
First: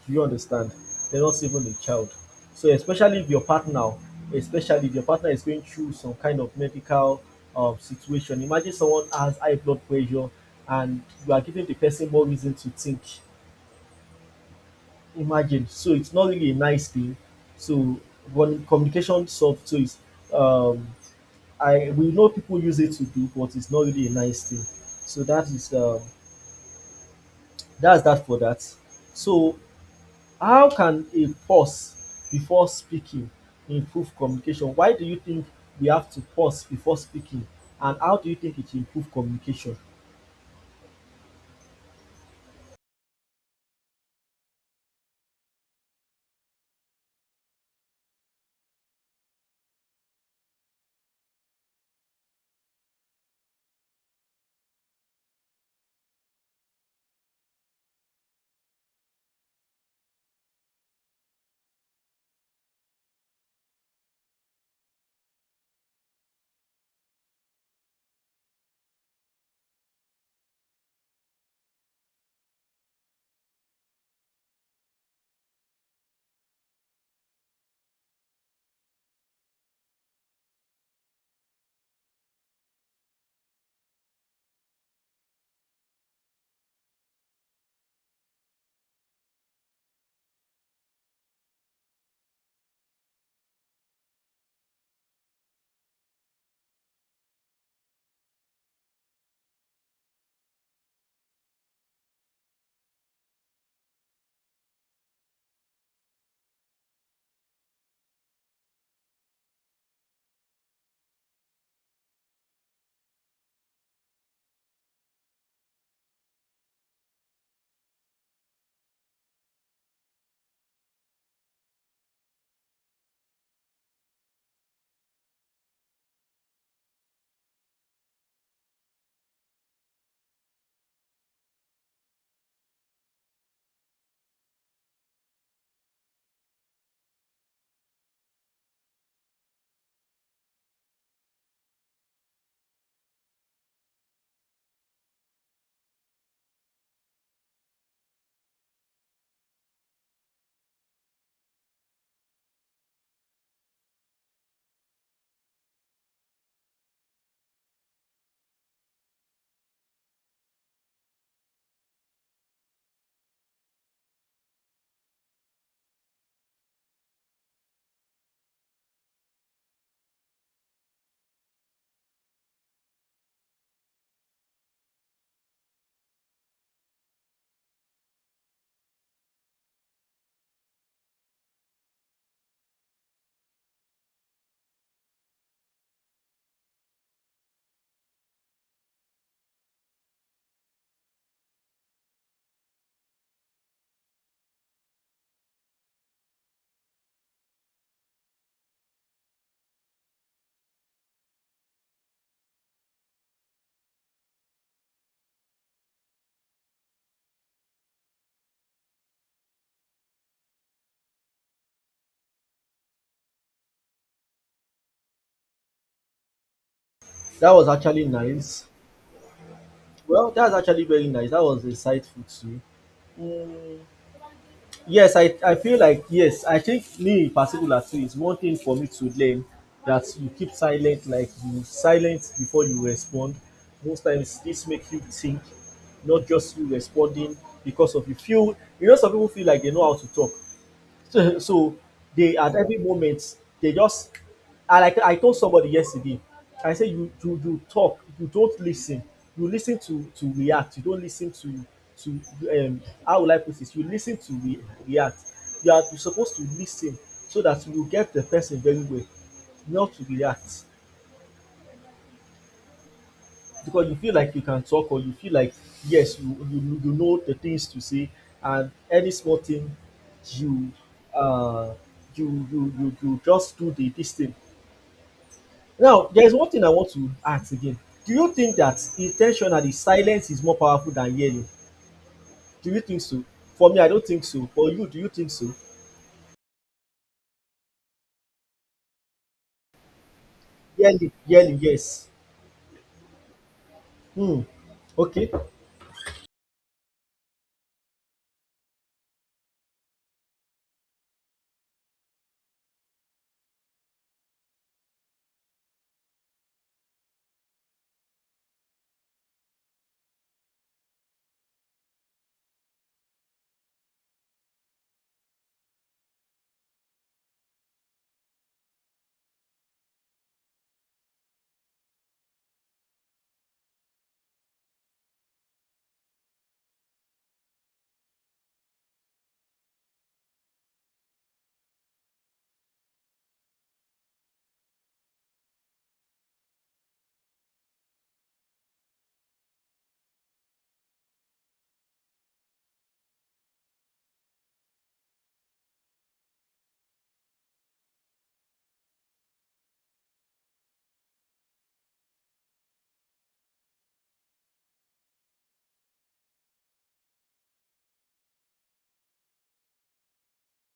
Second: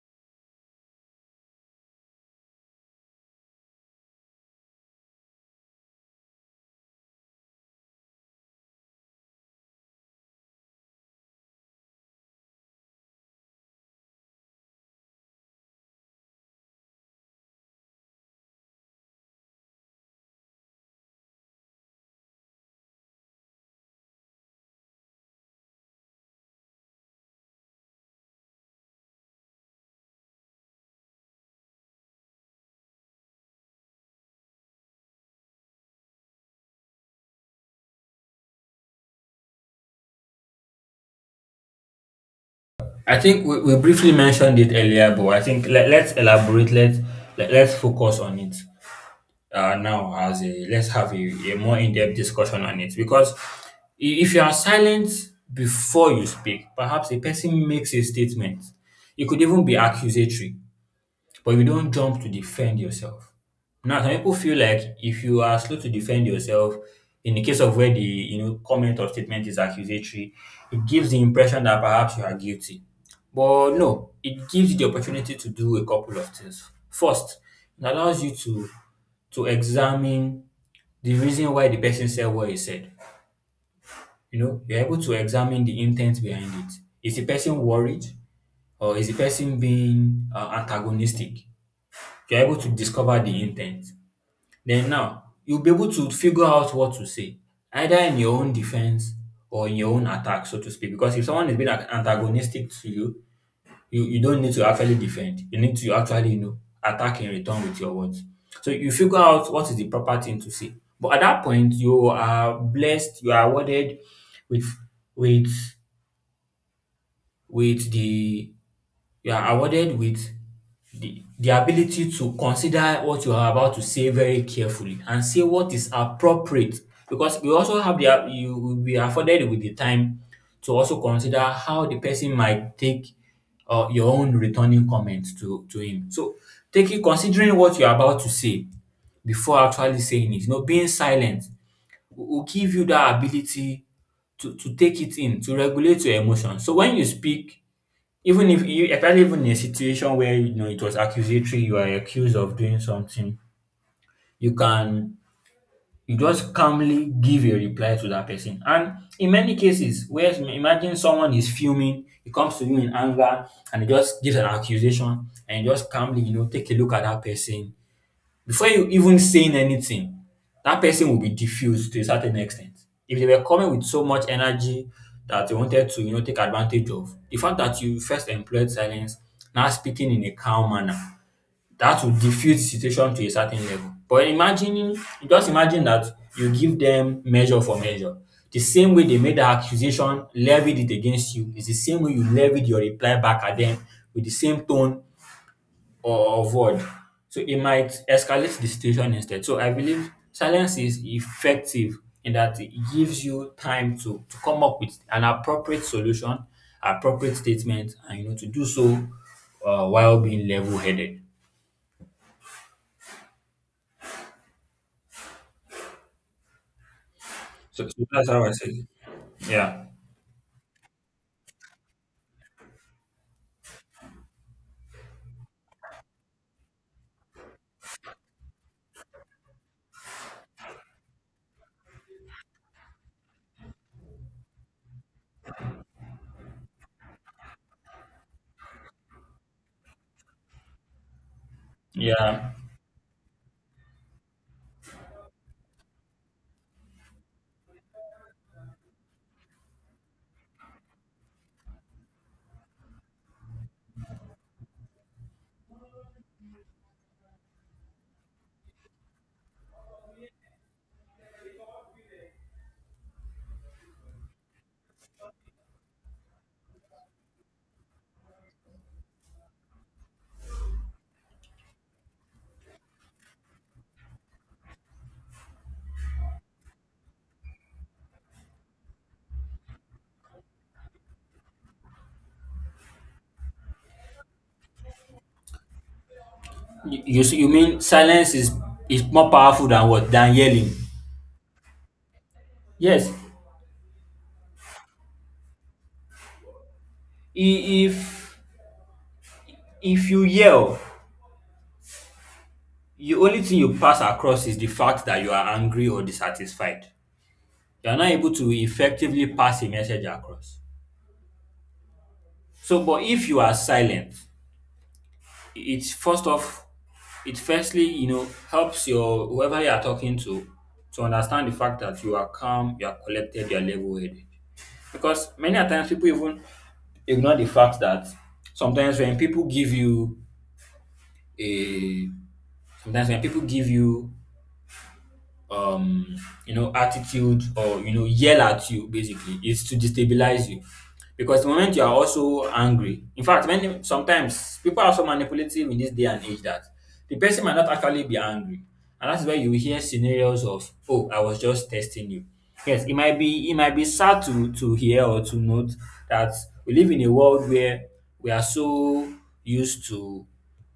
Speaker 1: Do you understand? They are not even a child. So especially if your partner, especially if your partner is going through some kind of medical situation. Imagine someone has high blood pressure and you are giving the person more reason to think. Imagine. So it's not really a nice thing. So one communication soft, so it's um I, we know people use it to do, but it's not really a nice thing. So that is that's that for that. So how can a pause before speaking improve communication? Why do you think we have to pause before speaking, and how do you think it improve communication?
Speaker 2: I think we briefly mentioned it earlier, but I think let's elaborate. Let's focus on it. Now as a let's have a more in-depth discussion on it because if you are silent before you speak perhaps a person makes a statement it could even be accusatory but you don't jump to defend yourself. Now, some people feel like if you are slow to defend yourself, in the case of where the you know comment or statement is accusatory, it gives the impression that perhaps you are guilty. But no, it gives you the opportunity to do a couple of things. First, it allows you to examine the reason why the person said what he said. You know, you're able to examine the intent behind it. Is the person worried or is the person being antagonistic? You're able to discover the intent. Then now, you'll be able to figure out what to say, either in your own defense or in your own attack, so to speak. Because if someone is being antagonistic to you, you don't need to actually defend. You need to actually, you know, attack in return with your words. So you figure out what is the proper thing to say. But at that point, you are blessed, you are awarded with with with the you are awarded with the ability to consider what you are about to say very carefully and say what is appropriate because you also have the you will be afforded with the time to also consider how the person might take your own returning comment to him. So taking, considering what you're about to say before actually saying it, you know, being silent will give you that ability to take it in, to regulate your emotions, so when you speak, even if you, especially even in a situation where, you know, it was accusatory, you are accused of doing something, you can, you just calmly give a reply to that person. And in many cases, where imagine someone is fuming, he comes to you in anger and he just gives an accusation and you just calmly, you know, take a look at that person, before you even saying anything, that person will be diffused to a certain extent. If they were coming with so much energy that they wanted to, you know, take advantage of, the fact that you first employed silence, now speaking in a calm manner, that will diffuse the situation to a certain level. But imagine, just imagine that you give them measure for measure. The same way they made the accusation, levied it against you, is the same way you levied your reply back at them with the same tone or avoid. So it might escalate the situation instead. So I believe silence is effective in that it gives you time to, come up with an appropriate solution, appropriate statement, and you know, to do so while being level-headed.
Speaker 1: That was
Speaker 2: So,
Speaker 1: actually
Speaker 2: so that's how I
Speaker 1: nice.
Speaker 2: say. It. Yeah,
Speaker 1: Well, that's actually very nice. That was insightful too. Yes, I feel like yes, I think me in particular too is one thing for me to learn that you keep silent, like you silent before you respond. Most times this make you think, not just you responding because of you feel, you know, some people feel like they know how to talk. So, so they
Speaker 2: yeah.
Speaker 1: at every moment they just, and like I told somebody yesterday, I said you talk, you don't listen. You listen to react. You don't listen to how will I put this? You listen to react. You are you supposed to listen so that you will get the person very well, not to react, because you feel like you can talk, or you feel like yes you know the things to say, and any small thing you uh you just do the this thing. Now there is one thing I want to ask again. Do you think that intentionally silence is more powerful than yelling? Do you think so? For me I don't think so. For you, do you think so?
Speaker 2: You see- you mean silence is more powerful than what, than yelling?
Speaker 1: Yelling, yelling, yes.
Speaker 2: Yes.
Speaker 1: Hmm. Okay.
Speaker 2: I- If if you yell, the only thing you pass across is the fact that you are angry or dissatisfied. You are not able to effectively pass a message across. So, but if you are silent, it first off, it firstly, you know, helps your whoever you are talking to understand the fact that you are calm, you are collected, you are level headed. Because many a times people even ignore the fact that sometimes when people give you a sometimes when people give you um you know, attitude or you know yell at you basically is to destabilize you, because the moment you are also angry, in fact many, sometimes people are so manipulative in this day and age that the person might not actually be angry, and that's where you hear scenarios of, oh, I was just testing you. Yes, it might be, it might be sad to hear or to note that we live in a world where we are so used to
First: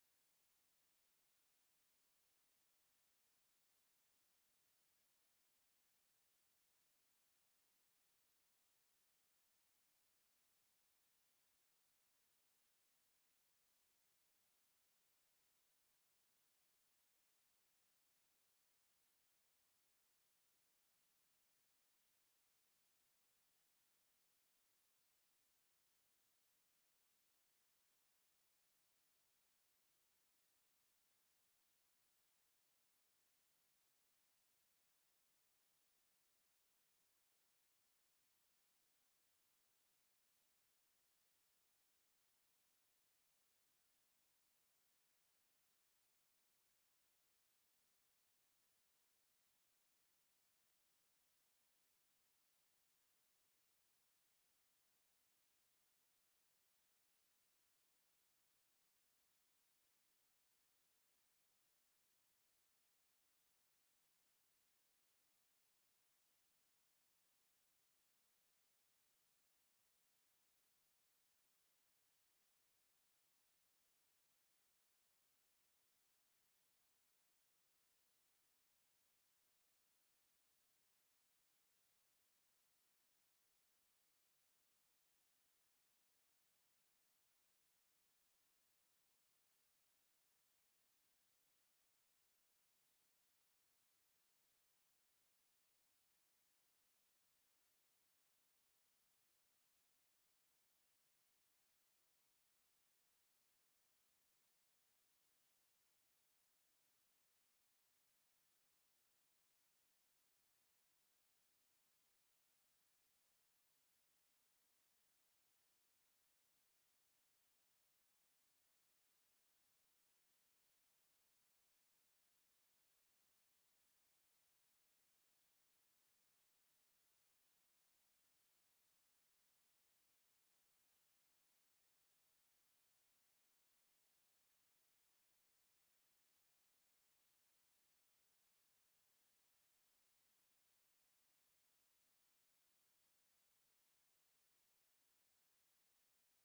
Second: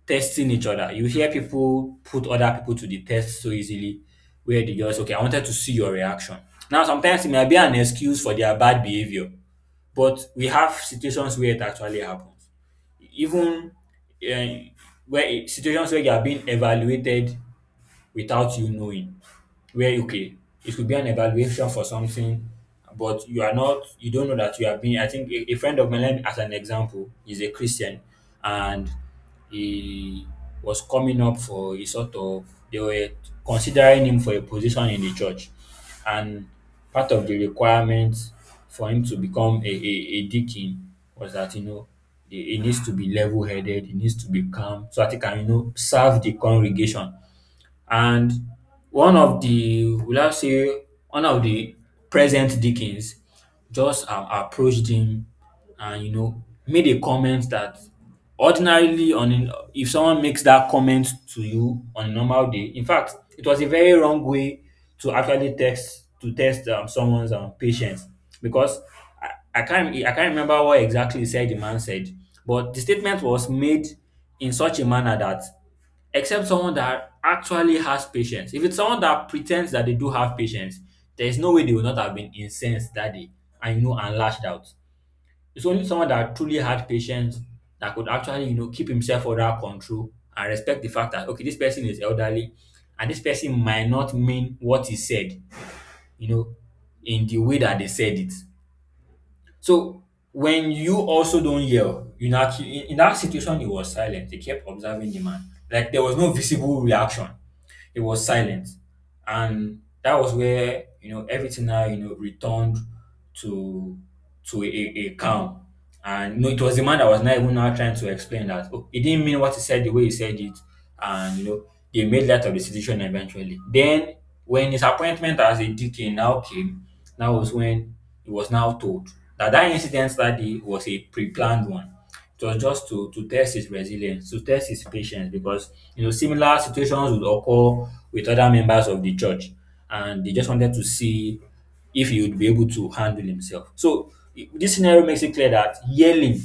Speaker 2: testing each other. You hear people put other people to the test so easily, where they just, okay, I wanted to see your reaction. Now, sometimes it may be an excuse for their bad behavior, but we have situations where it actually happens. Even uh, where situations where you are being evaluated without you knowing, where, okay, it could be an evaluation for something, but you are not, you don't know that you have been. I think a friend of mine, as an example, is a Christian, and he was coming up for a sort of, they were considering him for a position in the church, and part of the requirement for him to become a deacon was that, you know, he needs to be level-headed, he needs to be calm, so that he can, you know, serve the congregation. And one of the will I say one of the present Dickens just approached him and you know made a comment that ordinarily, if someone makes that comment to you on a normal day, in fact it was a very wrong way to actually test, to test someone's patience, because I can't, I can't remember what exactly he said the man said, but the statement was made in such a manner that, except someone that actually has patience. If it's someone that pretends that they do have patience, there is no way they would not have been incensed that day and, you know, and lashed out. It's only someone that truly had patience that could actually, you know, keep himself under control and respect the fact that, okay, this person is elderly and this person might not mean what he said, you know, in the way that they said it. So when you also don't yell, you know, in that situation, he was silent. He kept observing the man. Like there was no visible reaction. He was silent, and that was where, you know, everything now, you know, returned to to a calm. And you know, it was the man that was not even now trying to explain that. Oh, he didn't mean what he said the way he said it, and you know, they made light of the situation eventually. Then when his appointment as a deacon now came, that was when he was now told that that incident that day was a pre-planned one. It was just to test his resilience, to test his patience, because you know similar situations would occur with other members of the church, and they just wanted to see if he would be able to handle himself. So this scenario makes it clear that yelling,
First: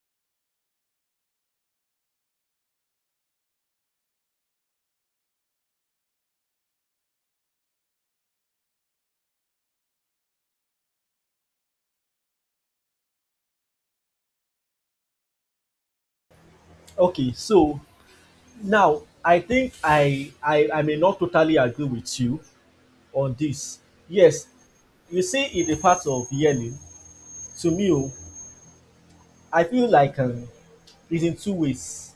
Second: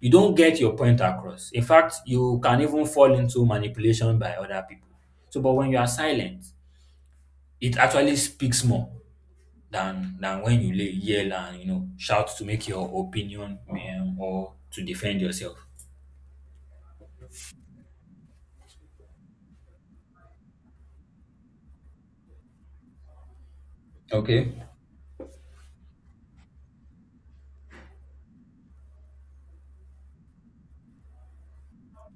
Speaker 2: you don't get your point across. In fact, you can even fall into manipulation by other people. So, but when you are silent, it actually speaks more than when you yell and you know shout to make your opinion or to defend yourself.
Speaker 1: Okay, so now I think I may not totally agree with you on dis. Yes,
Speaker 2: Okay.
Speaker 1: you see in the part of healing, to me o, I feel like it's in two ways.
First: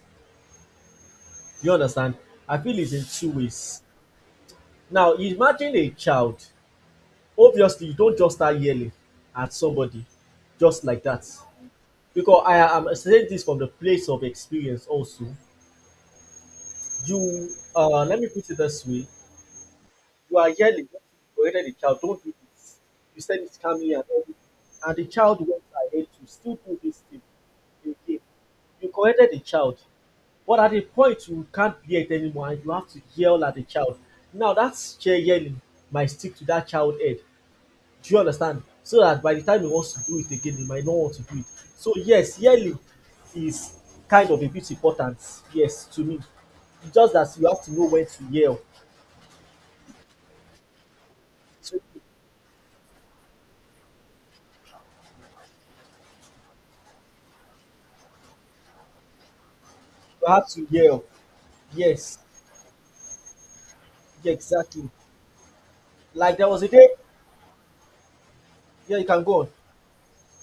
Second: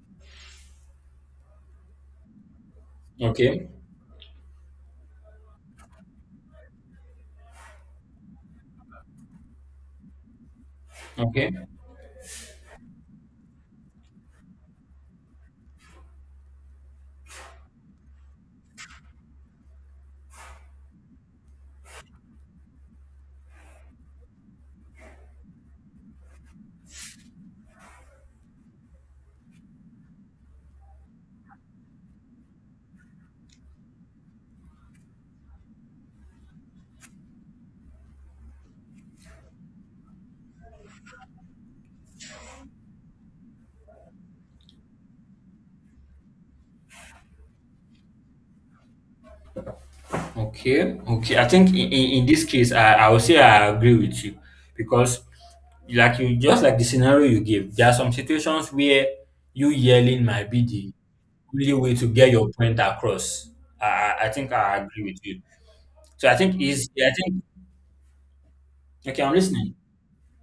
Speaker 1: You understand? I feel it's in two
Speaker 2: Okay,
Speaker 1: ways. Now imagine a child, obviously you don't just start yelling at somebody just like dat,
Speaker 2: okay,
Speaker 1: because I am saying dis from the place of experience also. You let me put it dis way. You are yelling, corrected the child, don't do this. You said it calmly and everything. And the child went ahead to still do this thing again. You corrected the child, but at a point you can't hear it anymore and you have to yell at the child. Now that chair yelling might stick to that child head. Do you understand? So that by the time he wants to do it again, he might not want to do it. So yes, yelling is kind of a bit important, yes, to me. It's just that you have to know when to yell.
Speaker 2: okay. I think
Speaker 1: So
Speaker 2: in this case, I will say I agree with you because, like you, just like the scenario you gave, there are some situations where you yelling
Speaker 1: you have
Speaker 2: might be
Speaker 1: to
Speaker 2: the
Speaker 1: yell.
Speaker 2: only way to
Speaker 1: Yes,
Speaker 2: get your point across. I
Speaker 1: yeah,
Speaker 2: think I
Speaker 1: exactly.
Speaker 2: agree with you. So I
Speaker 1: Like there
Speaker 2: think
Speaker 1: was a
Speaker 2: is,
Speaker 1: day,
Speaker 2: yeah, I think
Speaker 1: yeah, you
Speaker 2: okay.
Speaker 1: can
Speaker 2: I'm
Speaker 1: go on.
Speaker 2: listening.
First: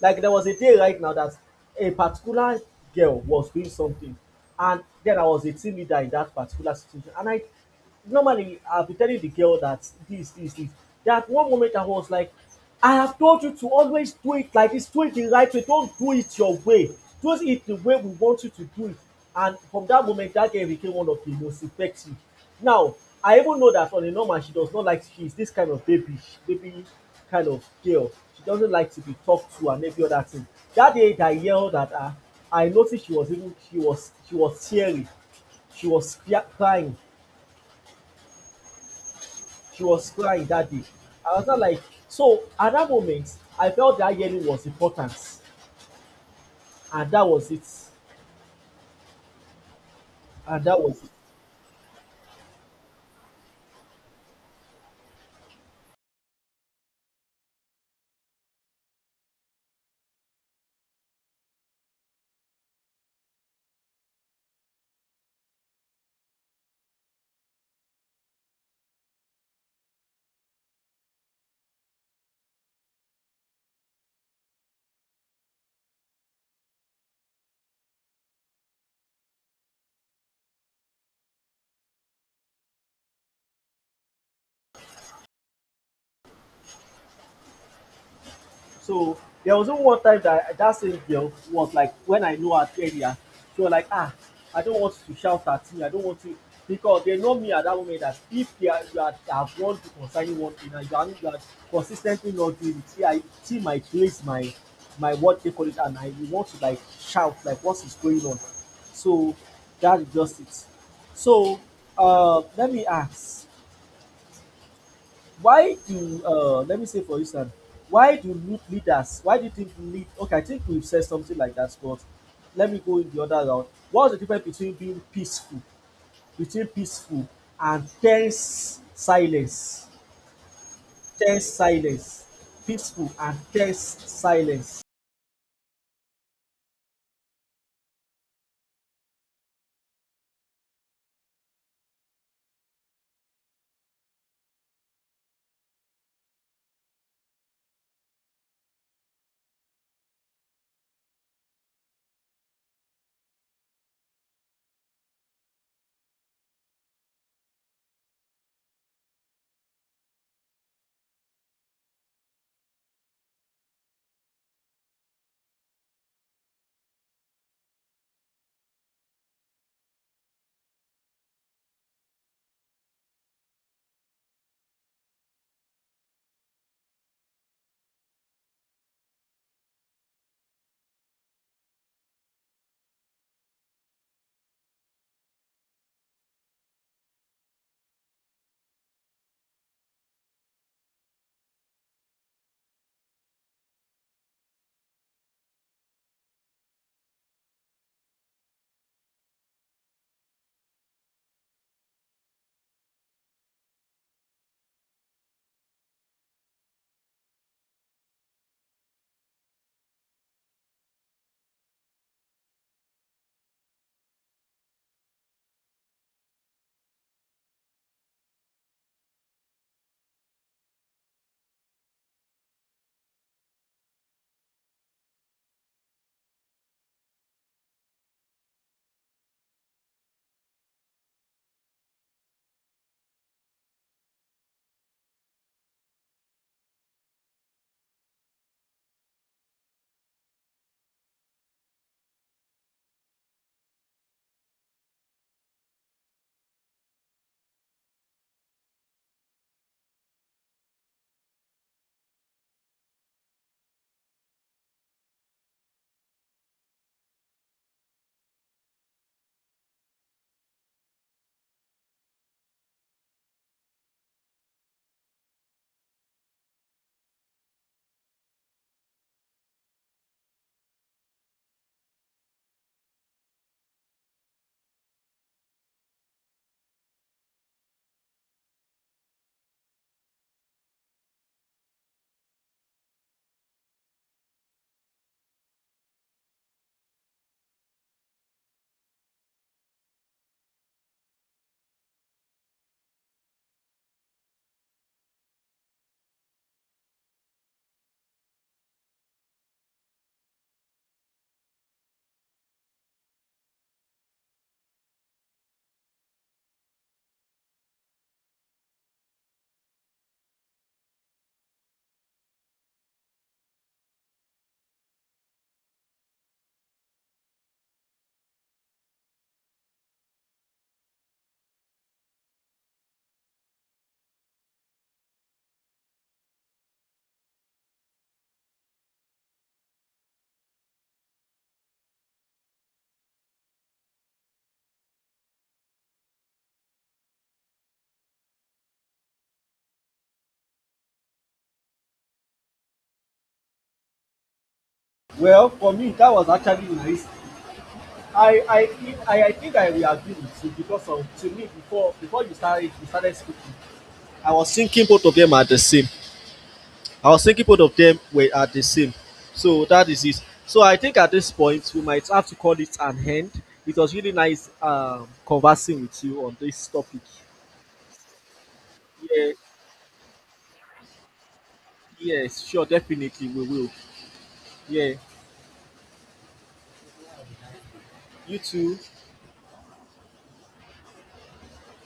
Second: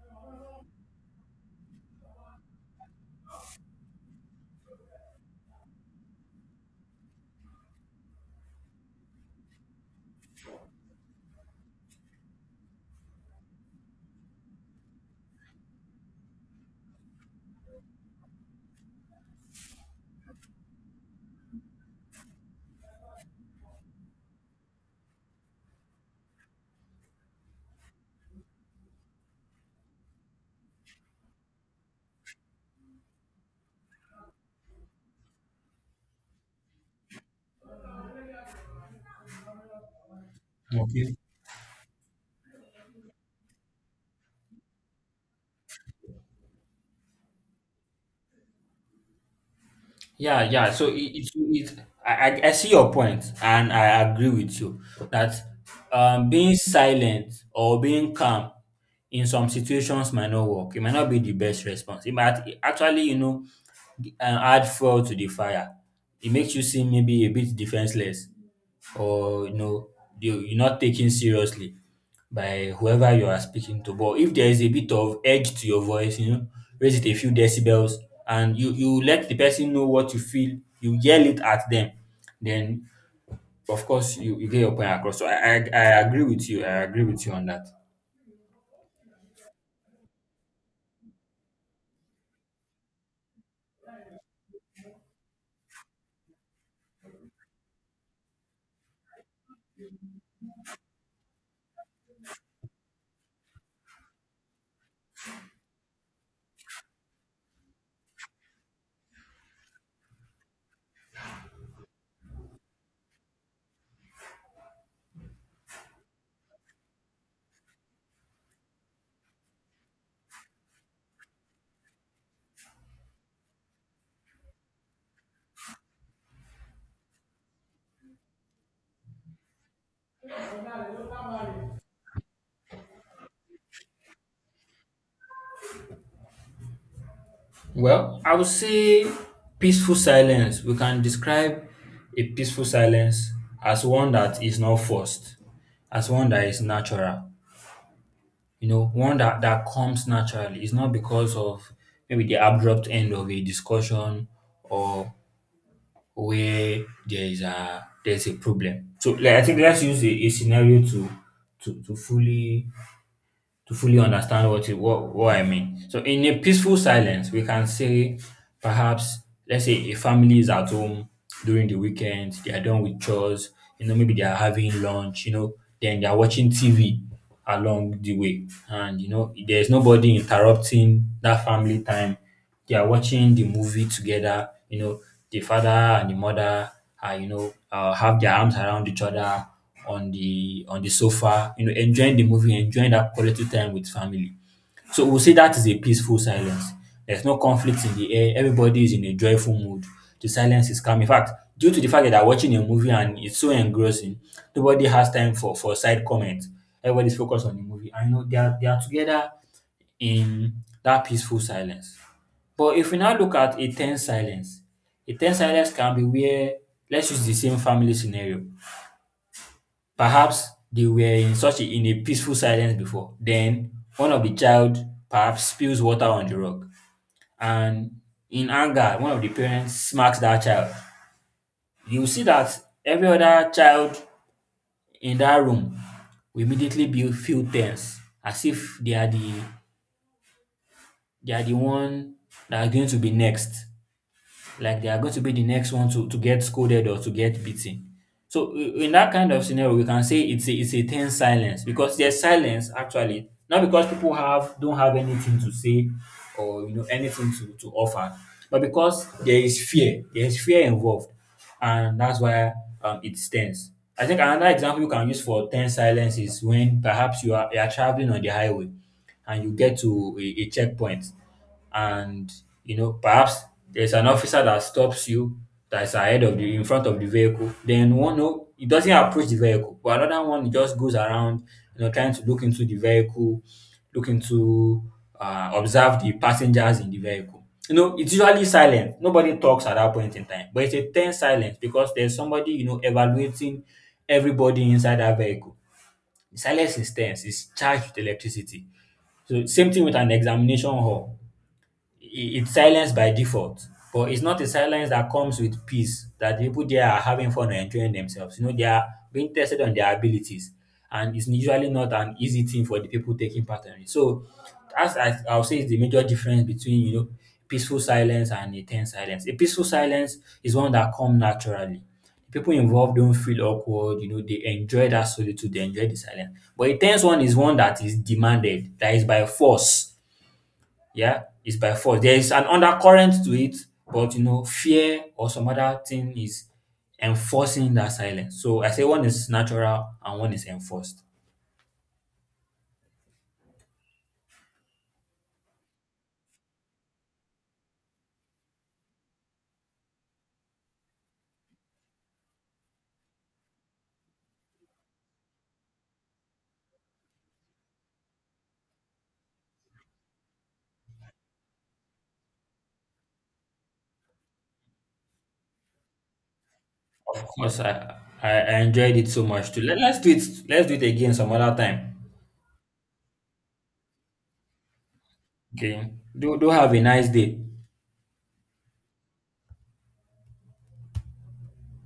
Speaker 1: Like there was a day right now that a particular girl was doing something, and then I was a team leader in that particular situation. And I normally I'll be telling the girl that this, this, this. That one moment I was like, I have told you to always do it like this, do it the right way, don't do it your way. Do it the way we want you to do it. And from that moment, that girl became one of the most effective. Now, I even know that on a normal she does not like, she is this kind of baby kind of girl. She doesn't like to be talked to and every other thing. That day that I yelled at her, I noticed she was, even she was, she was teary. She was crying. She was crying that day.
Speaker 2: Okay.
Speaker 1: I was not like, so at that moment I felt that yelling was important, and that was it.
Speaker 2: Yeah,
Speaker 1: And
Speaker 2: yeah.
Speaker 1: that
Speaker 2: So
Speaker 1: was it.
Speaker 2: it I see your point, and I agree with you that being silent or being calm in some situations might not work. It might not be the best response. It might actually, you know, add fuel to the fire. It makes you seem maybe a bit defenseless, or you know, you're not taken seriously by whoever you are speaking to. But if there is a bit of edge to your voice, you know, raise it a few decibels and you let the person know what you feel, you yell it at them, then of course you get your point across. So I agree with you. I agree with you on that.
Speaker 1: So there was even one time that that same girl was like, when I knew her earlier, she was like, ah, I don't want to shout at you. I don't want to, because they know me at that moment, that if they are, you are have one to consign one thing and you are consistently not doing it, see, I see my place, my what they call it, and I want to like shout like what is going on. So that is just it. So let me ask, why do let me say for instance, why do youth leaders, why do you think lead, okay I think we've said something like that, but let me go in the other round. What's the difference between being peaceful, between peaceful and tense silence, tense silence, peaceful and tense silence?
Speaker 2: Well, I would say peaceful silence. We can describe a peaceful silence as one that is not forced, as one that is natural. You know, one that, that comes naturally. It's not because of maybe the abrupt end of a discussion or where there is a there's a problem. So like, I think let's use a scenario to to to fully to fully understand what you what I mean. So in a peaceful silence, we can say perhaps, let's say a family is at home during the weekend, they are done with chores, you know, maybe they are having lunch, you know, then they are watching TV along the way. And you know, there's nobody interrupting that family time, they are watching the movie together. You know, the father and the mother are, you know, have their arms around each other on the sofa. You know, enjoying the movie, enjoying that quality time with family. So we'll say that is a peaceful silence. There's no conflict in the air. Everybody is in a joyful mood. The silence is calm. In fact, due to the fact that they're watching a movie and it's so engrossing, nobody has time for, side comments. Everybody's focused on the movie. And you know, they are together in that peaceful silence. But if we now look at a tense silence can be where, let's use the same family scenario. Perhaps they were in such in a peaceful silence before. Then one of the child perhaps spills water on the rock, and in anger, one of the parents smacks that child. You will see that every other child in that room will immediately be, feel tense, as if they are the one that are going to be next, like they are going to be the next one to, get scolded or to get beaten. So in that kind of scenario, we can say it's it's a tense silence because there's silence actually not because people have, don't have anything to say or you know anything to, offer, but because there is fear involved, and that's why it's tense. I think another example you can use for tense silence is when perhaps you are traveling on the highway and you get to a checkpoint, and you know perhaps there's an officer that stops you that's ahead of the, in front of the vehicle, then one, no, he doesn't approach the vehicle, but another one just goes around, you know, trying to look into the vehicle, looking to observe the passengers in the vehicle. You know, it's usually silent, nobody talks at that point in time, but it's a tense silence because there's somebody, you know, evaluating everybody inside that vehicle. The silence is tense, it's charged with electricity. So same thing with an examination hall. It's silence by default, but it's not a silence that comes with peace, that the people there are having fun and enjoying themselves. You know, they are being tested on their abilities, and it's usually not an easy thing for the people taking part in it. So as I'll say, is the major difference between, you know, peaceful silence and a tense silence. A peaceful silence is one that comes naturally, people involved don't feel awkward, you know, they enjoy that solitude, they enjoy the silence, but a tense one is one that is demanded, that is by force. Yeah, it's by force. There is an undercurrent to it, but you know, fear or some other thing is enforcing that silence. So I say one is natural and one is enforced.
Speaker 1: Well for me that was actually nice. I I think I will agree with you because of, to me, before you started speaking, I was thinking both of them are the same. I was thinking both of them were at the same. So that is it. So I think at this point we might have to call it an end. It was really nice conversing with you on this topic.
Speaker 2: Of course, I I enjoyed it so
Speaker 1: Yeah,
Speaker 2: much too. Let's do it. Let's do it again some other time.
Speaker 1: yes, sure, definitely we will. Yeah,
Speaker 2: Okay. Do have a nice day.
Speaker 1: you too.